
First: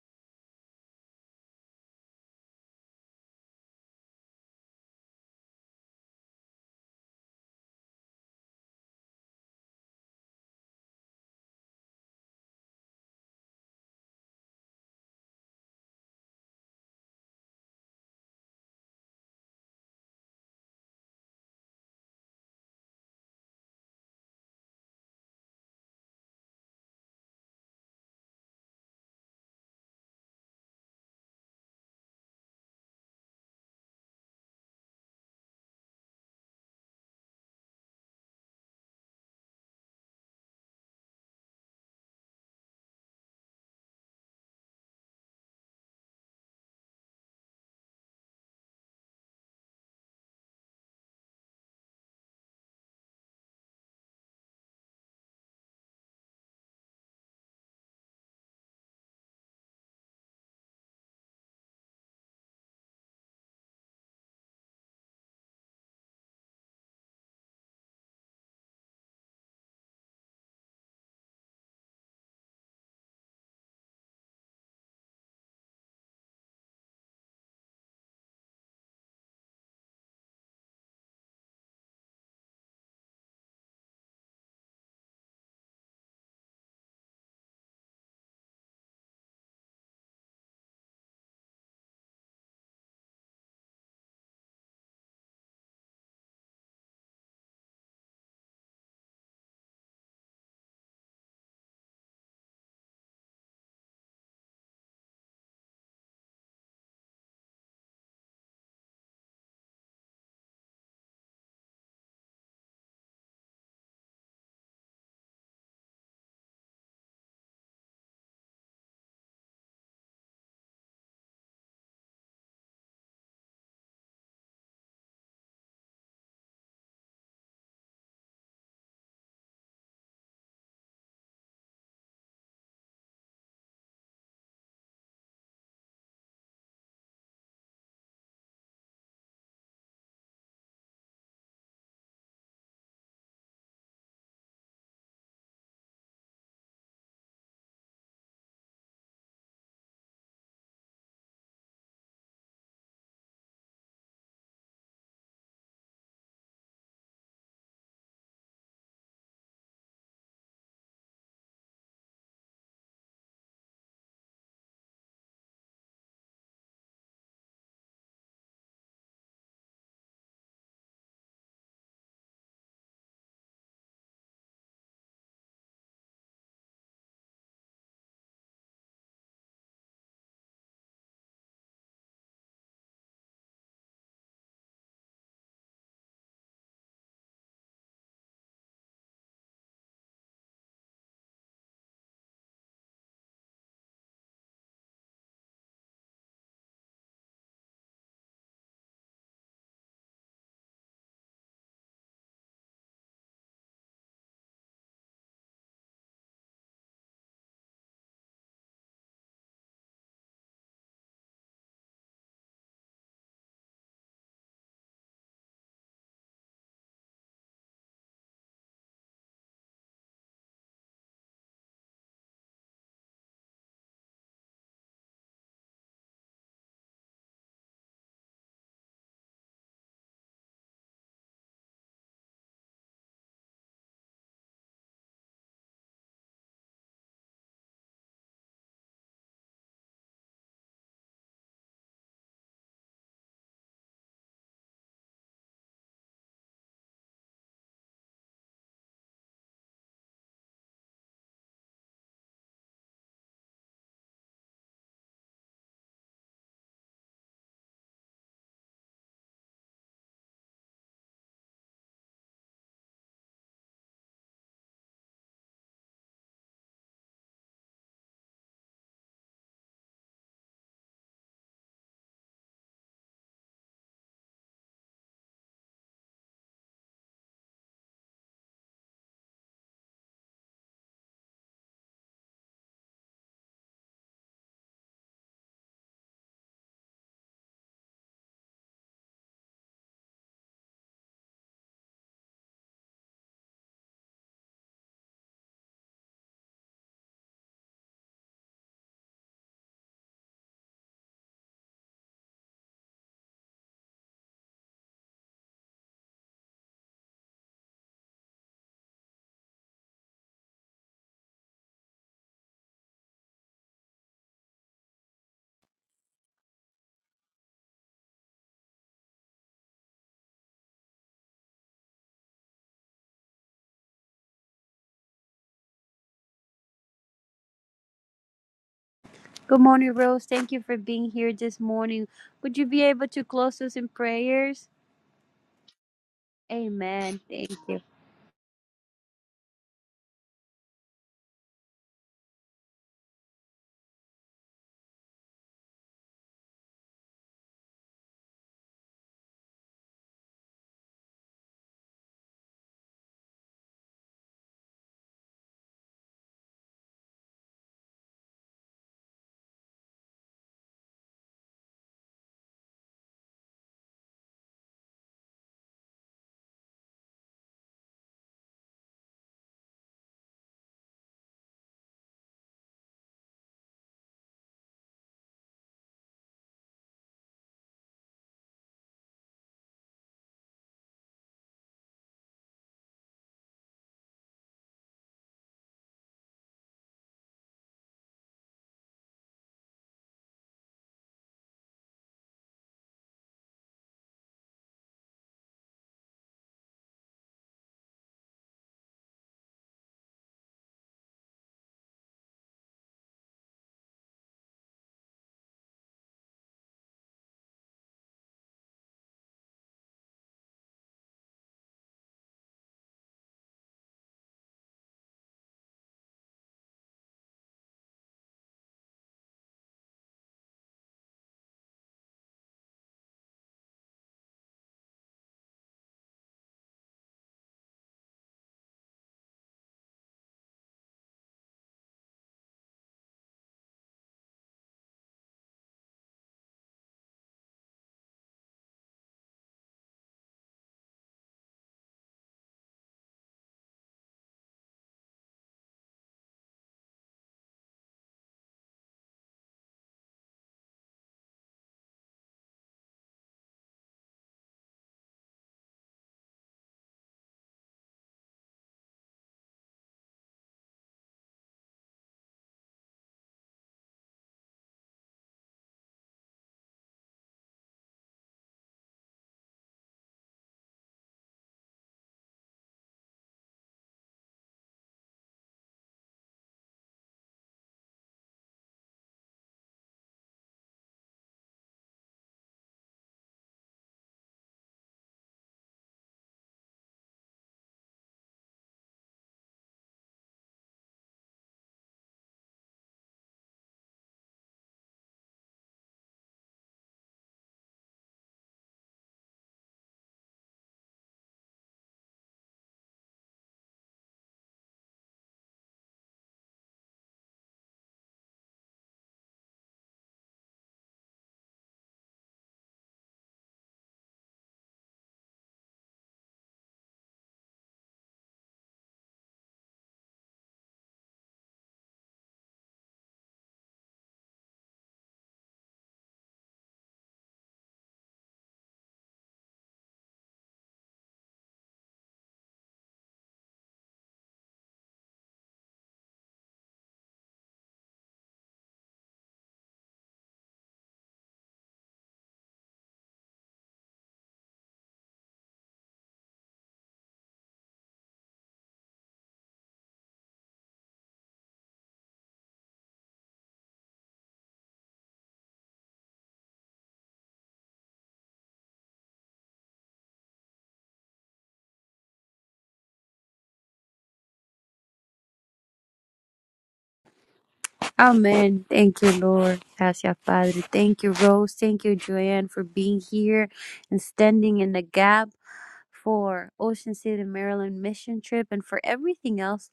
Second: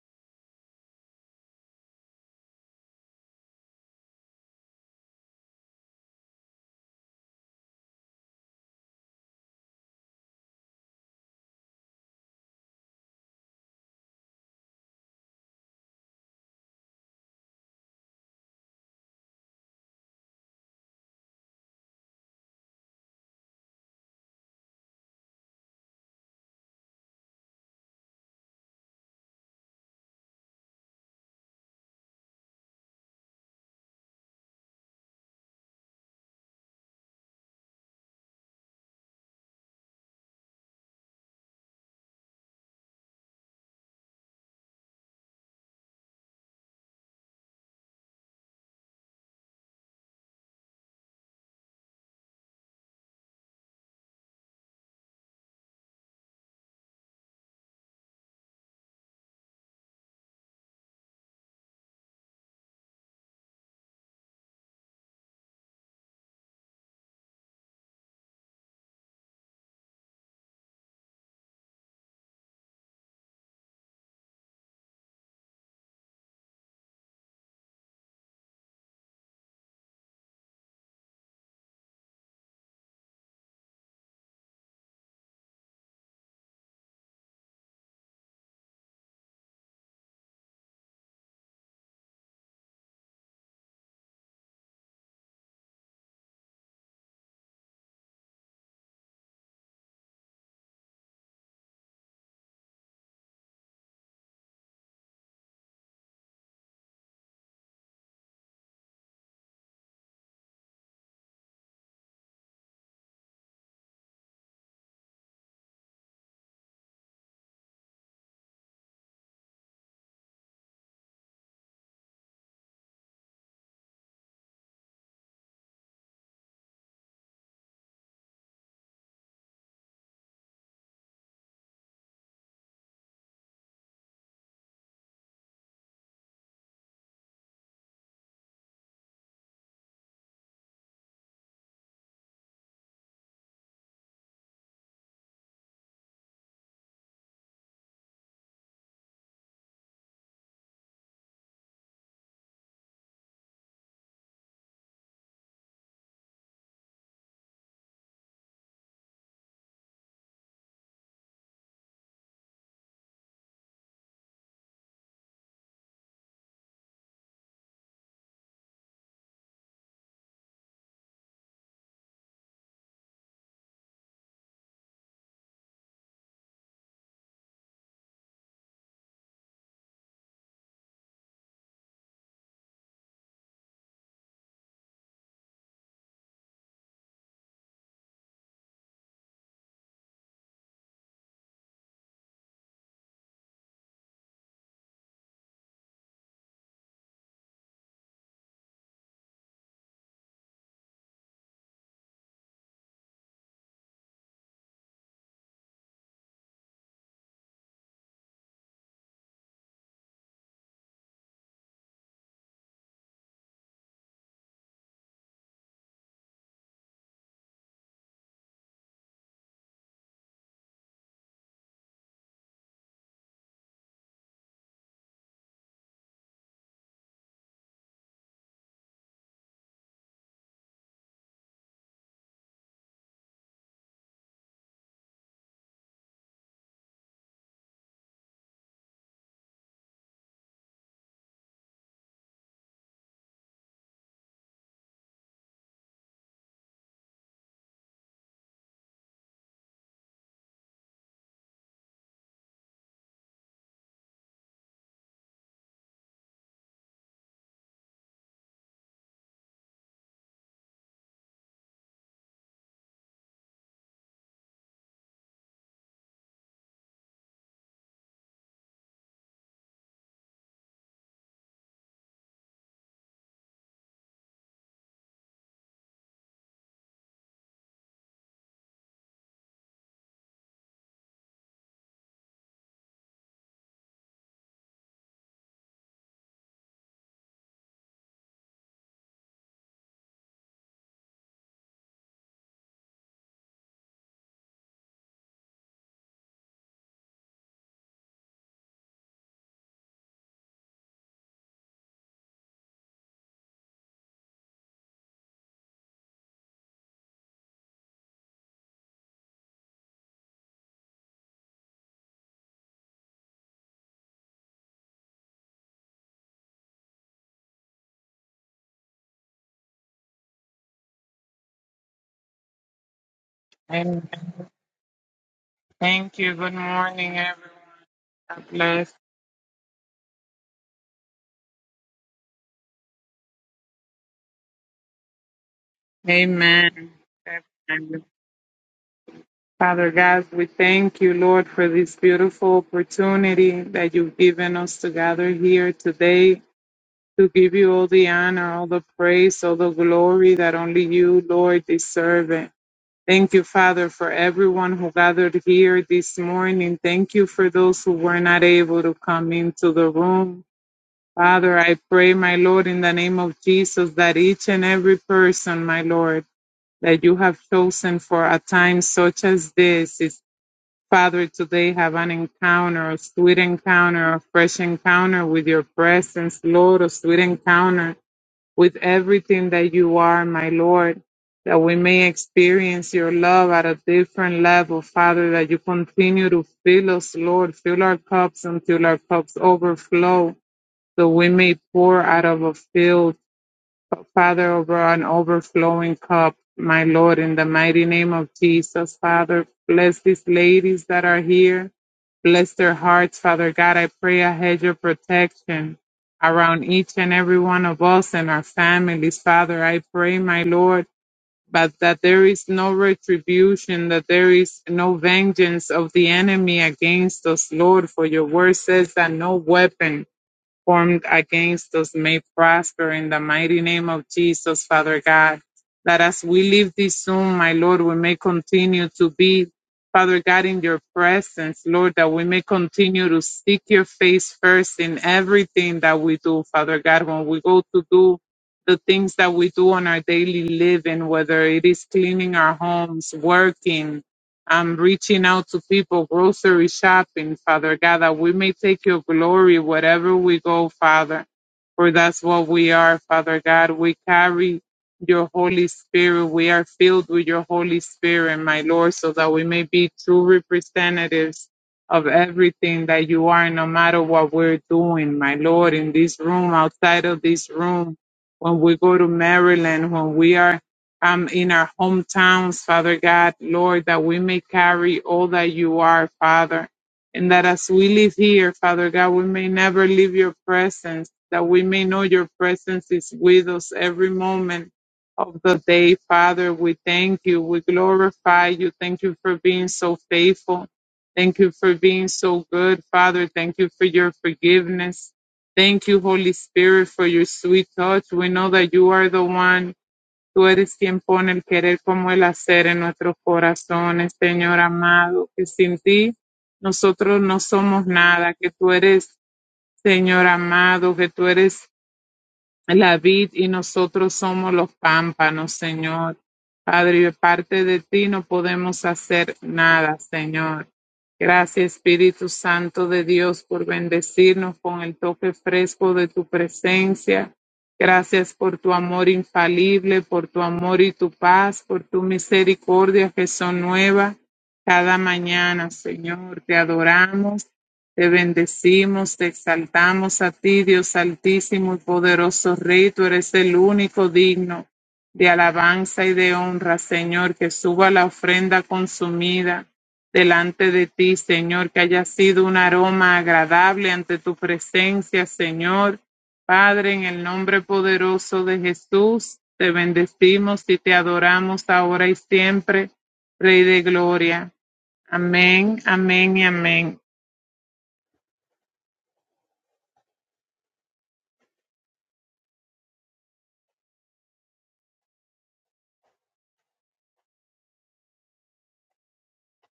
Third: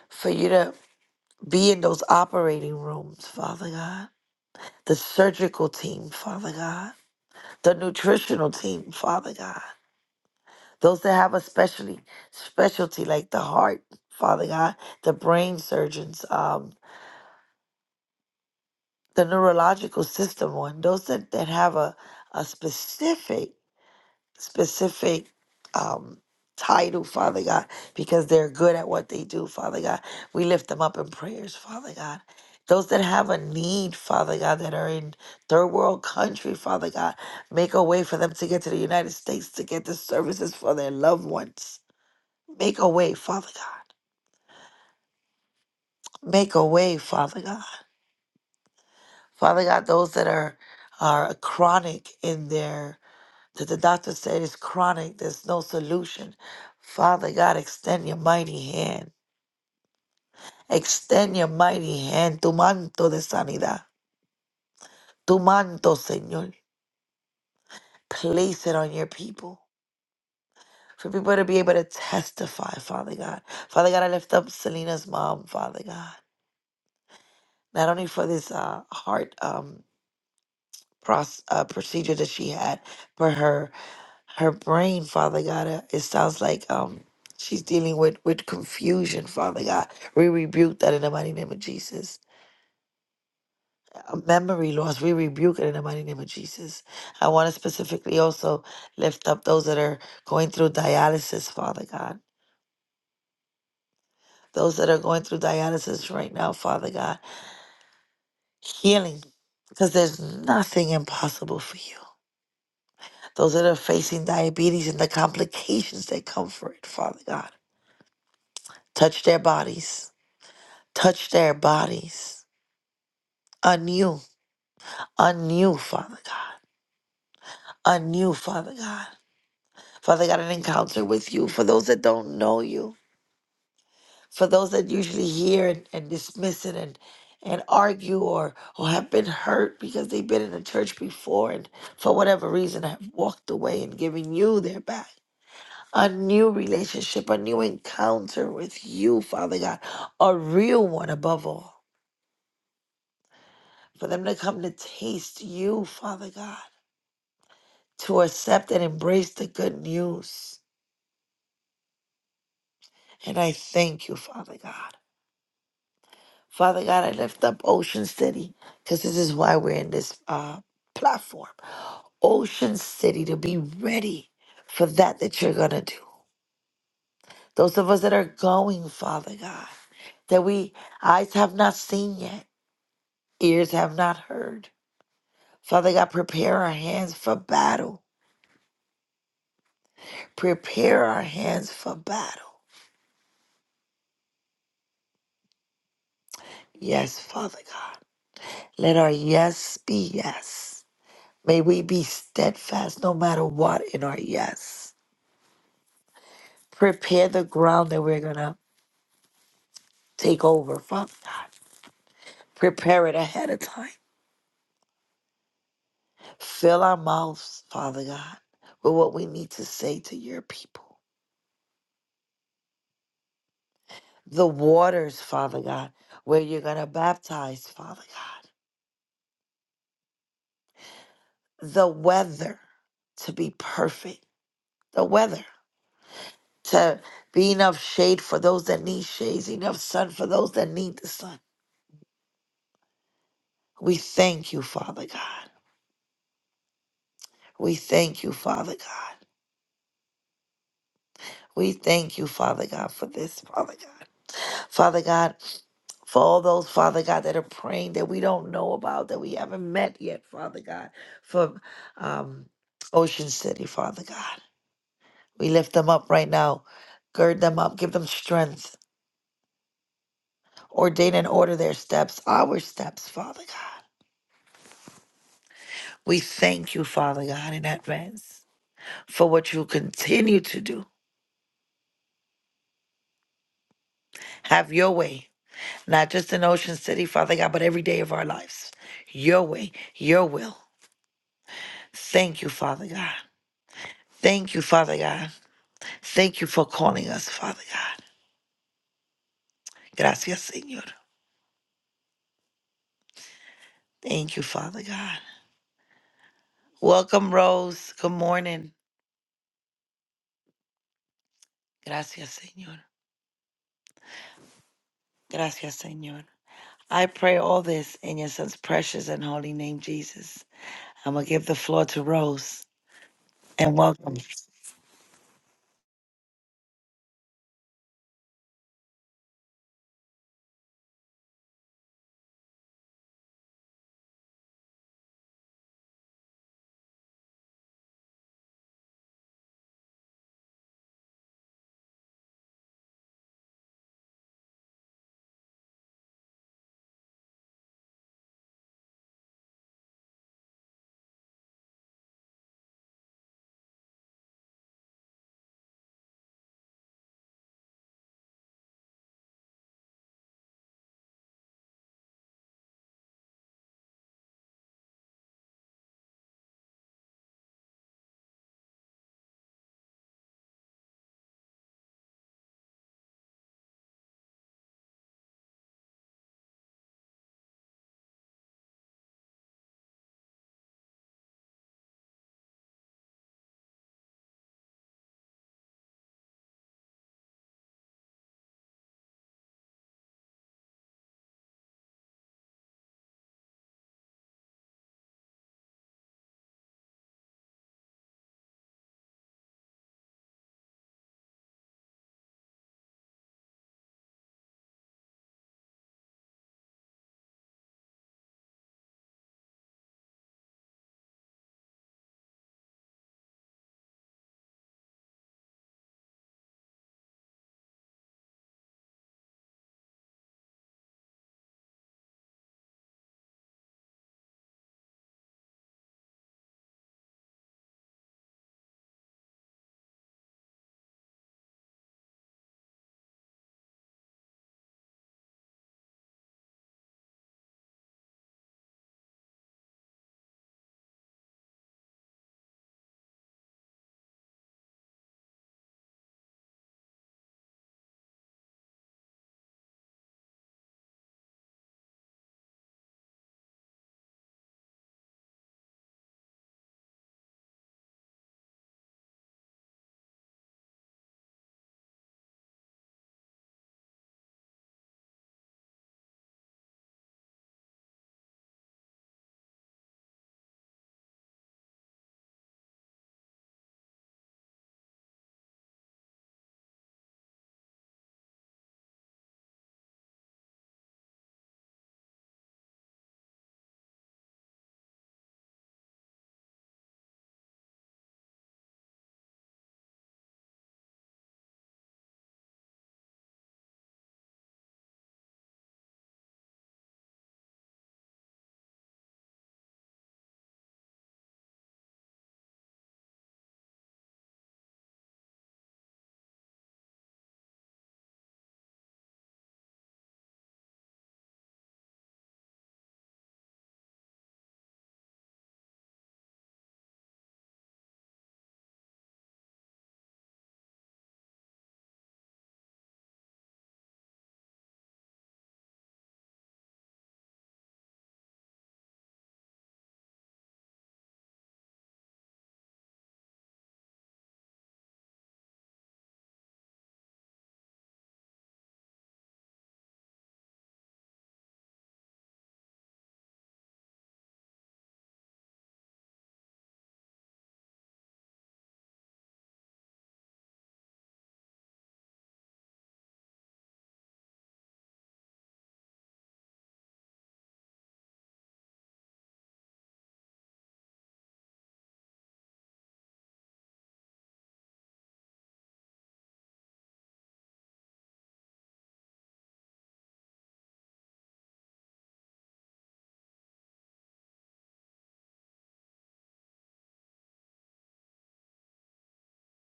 Speaker 2: for you to be in those operating rooms, Father God, the surgical team, Father God, the nutritional team, Father God, those that have a specialty, specialty like the heart, Father God, the brain surgeons, um, the neurological system one, those that, that have a, a specific, specific um, title, Father God, because they're good at what they do, Father God. We lift them up in prayers, Father God. Those that have a need, Father God, that are in third world country, Father God, make a way for them to get to the United States to get the services for their loved ones. Make a way, Father God. Make a way, Father God. Father God, those that are are chronic in their that the doctor said is chronic, there's no solution. Father God, extend your mighty hand. Extend your mighty hand, tu manto de sanidad, tu manto, Señor. Place it on your people. For people to be able to testify, Father God. Father God, I lift up Selena's mom, Father God. Not only for this uh, heart. um, pros- uh, procedure that she had for her her brain, Father God. uh, It sounds like um she's dealing with with confusion, Father God. We rebuke that in the mighty name of Jesus. Uh, Memory loss, we rebuke it in the mighty name of Jesus. I want to specifically also lift up those that are going through dialysis, Father God. Those that are going through dialysis right now, Father God. Healing, because there's nothing impossible for you. those that are facing diabetes and the complications that come for it, Father God. Touch their bodies. Touch their bodies. Anew. Anew, Father God. Anew, Father God. Father God, an encounter with you for those that don't know you, for those that usually hear and, and dismiss it and and argue or or have been hurt because they've been in the church before and for whatever reason have walked away and given you their back. a new relationship, a new encounter with you, Father God, a real one above all. For them to come to taste you, Father God, to accept and embrace the good news. And I thank you, Father God. Father God, I lift up Ocean City because this is why we're in this uh, platform. Ocean City to be ready for that that you're going to do. Those of us that are going, Father God, that we eyes have not seen yet, ears have not heard Father God, prepare our hands for battle. Prepare our hands for battle. Yes, Father God. Let our yes be yes. May we be steadfast no matter what in our yes. Prepare the ground that we're going to take over, Father God. Prepare it ahead of time. Fill our mouths, Father God, with what we need to say to your people. The waters, Father God, where you're going to baptize, Father God. the weather to be perfect, the weather to be enough shade for those that need shades, enough sun for those that need the sun. We thank you, Father God. We thank you, Father God. We thank you, Father God, for this, Father God. Father God, for all those, Father God, that are praying that we don't know about, that we haven't met yet, Father God, from um, Ocean City, Father God. We lift them up right now. Gird them up. Give them strength. Ordain and order their steps, our steps, Father God. We thank you, Father God, in advance for what you continue to do. Have your way, not just in Ocean City, Father God, but every day of our lives. Your way, your will. Thank you, Father God. Thank you, Father God. Thank you for calling us, Father God. Gracias, Señor. Thank you, Father God. Welcome, Rose. Good morning. Gracias, Señor. Gracias, Señor. I pray all this in your son's precious and holy name, Jesus. I'm going to give the floor to Rose and
Speaker 3: Amen.
Speaker 2: welcome.
Speaker 3: Thank you. Good morning, everyone. God bless.
Speaker 1: Good morning, Rose. Thank you for being here this morning. Would you be able to close us in prayers?
Speaker 3: Amen.
Speaker 1: Amen. Thank you.
Speaker 3: Father God, we thank you, Lord, for this beautiful opportunity that you've given us to gather here today to give you all the honor, all the praise, all the glory that only you, Lord, deserve it. Thank you, Father, for everyone who gathered here this morning. Thank you for those who were not able to come into the room. Father, I pray, my Lord, in the name of Jesus, that each and every person, my Lord, that you have chosen for a time such as this is, Father, today have an encounter, a sweet encounter, a fresh encounter with your presence, Lord, a sweet encounter with everything that you are, my Lord, that we may experience your love at a different level, Father, that you continue to fill us, Lord, fill our cups until our cups overflow. So we may pour out of a filled, Father, over an overflowing cup, my Lord, in the mighty name of Jesus, Father. Bless these ladies that are here. Bless their hearts, Father God. I pray a hedge of protection around each and every one of us and our families, Father. I pray, my Lord, but that there is no retribution, that there is no vengeance of the enemy against us, Lord, for your word says that no weapon formed against us may prosper in the mighty name of Jesus, Father God. That as we leave this room, my Lord, we may continue to be, Father God, in your presence, Lord, that we may continue to seek your face first in everything that we do, Father God, when we go to do the things that we do on our daily living, whether it is cleaning our homes, working, I'm reaching out to people, grocery shopping, Father God, that we may take your glory wherever we go, Father. For that's what we are, Father God. We carry your Holy Spirit. We are filled with your Holy Spirit, my Lord, so that we may be true representatives of everything that you are, no matter what we're doing, my Lord, in this room, outside of this room, when we go to Maryland, when we are um, in our hometowns, Father God, Lord, that we may carry all that you are, Father. And that as we live here, Father God, we may never leave your presence, that we may know your presence is with us every moment of the day, Father. We thank you. We glorify you. Thank you for being so faithful. Thank you for being so good, Father. Thank you for your forgiveness. Thank you, Holy Spirit, for your sweet touch. We know that you are the one Tú eres quien pone el querer como el hacer en nuestros corazones, Señor amado, que sin ti nosotros no somos nada, que tú eres, Señor amado, que tú eres la vid y nosotros somos los pámpanos, Señor. Padre, De parte de ti no podemos hacer nada, Señor. Gracias, Espíritu Santo de Dios, por bendecirnos con el toque fresco de tu presencia. Gracias por tu amor infalible, por tu amor y tu paz, por tu misericordia que son nuevas cada mañana, Señor. Te adoramos. Te bendecimos, te exaltamos a ti, Dios altísimo y poderoso Rey. Tú eres el único digno de alabanza y de honra, Señor, que suba la ofrenda consumida delante de ti, Señor, que haya sido un aroma agradable ante tu presencia, Señor. Padre, en el nombre poderoso de Jesús, te bendecimos y te adoramos ahora y siempre, Rey de Gloria. Amén, amén y amén.
Speaker 1: Amen. Thank you, Lord. Gracias, Padre. Thank you, Rose. Thank you, Joanne, for being here and standing in the gap. for Ocean City, Maryland mission trip, and for everything else.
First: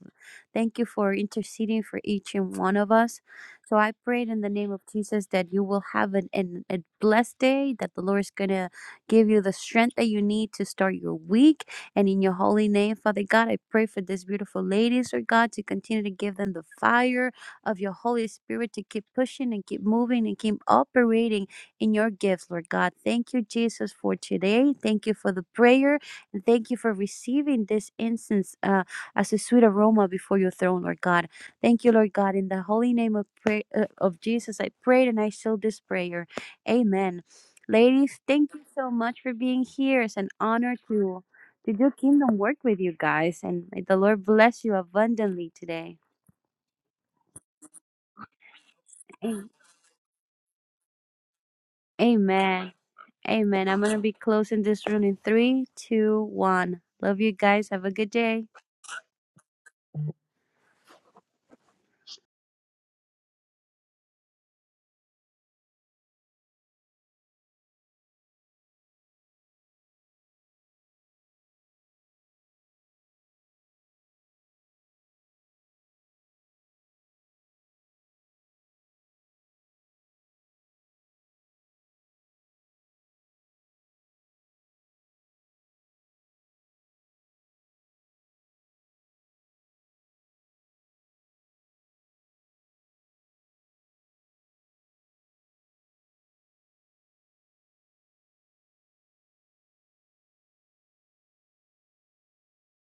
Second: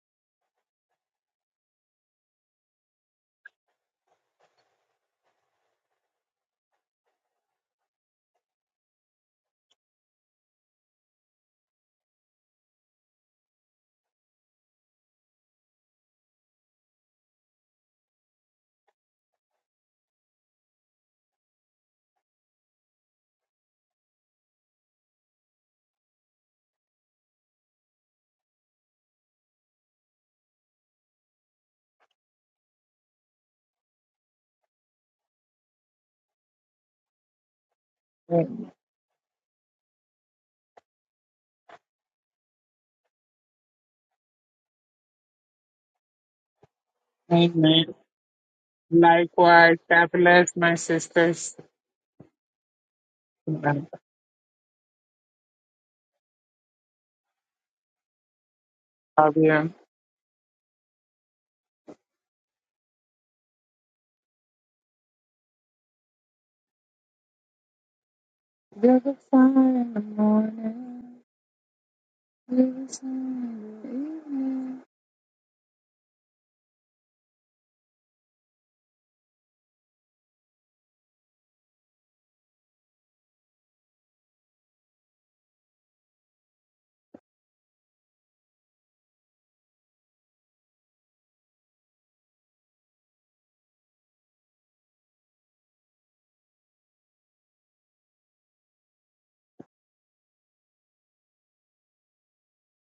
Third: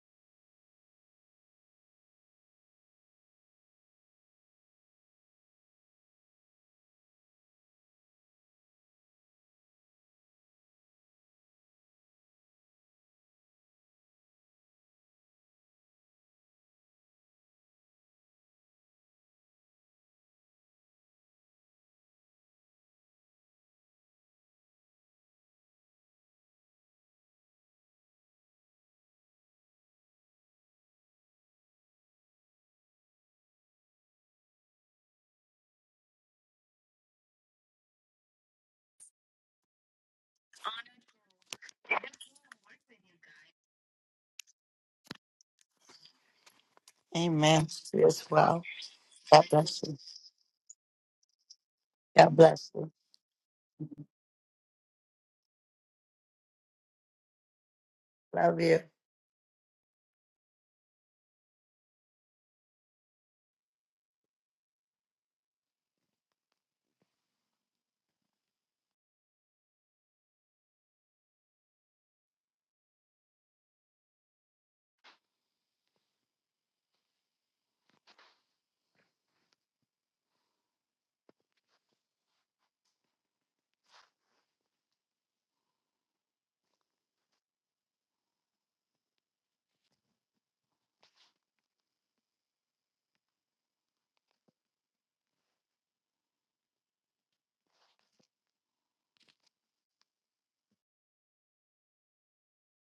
Speaker 1: Thank you for interceding for each and one of us. So I pray in the name of Jesus that you will have an, an, a blessed day, that the Lord is going to give you the strength that you need to start your week. And in your holy name, Father God, I pray for these beautiful ladies, Lord God, to continue to give them the fire of your Holy Spirit to keep pushing and keep moving and keep operating in your gifts, Lord God. Thank you, Jesus, for today. Thank you for the prayer. Thank you for receiving this incense uh, as a sweet aroma before your throne, Lord God. Thank you, Lord God. In the holy name of, pray- uh, of Jesus, I prayed and I seal this prayer. Amen. Ladies, thank you so much for being here. It's an honor to, to do kingdom work with you guys. And may the Lord bless you abundantly today.
Speaker 2: Amen.
Speaker 3: amen
Speaker 2: You As well.
Speaker 1: A-
Speaker 2: God
Speaker 3: Likewise,
Speaker 2: bless you.
Speaker 3: God bless my sisters.
Speaker 2: God bless
Speaker 1: Amen.
Speaker 2: you.
Speaker 1: Amen.
Speaker 3: Love
Speaker 1: I'm going to be closing this room in three, two, one. Love you guys. Have a good day.
Speaker 2: Love you.
Speaker 3: you. You're the fire in the morning. You're the sun in the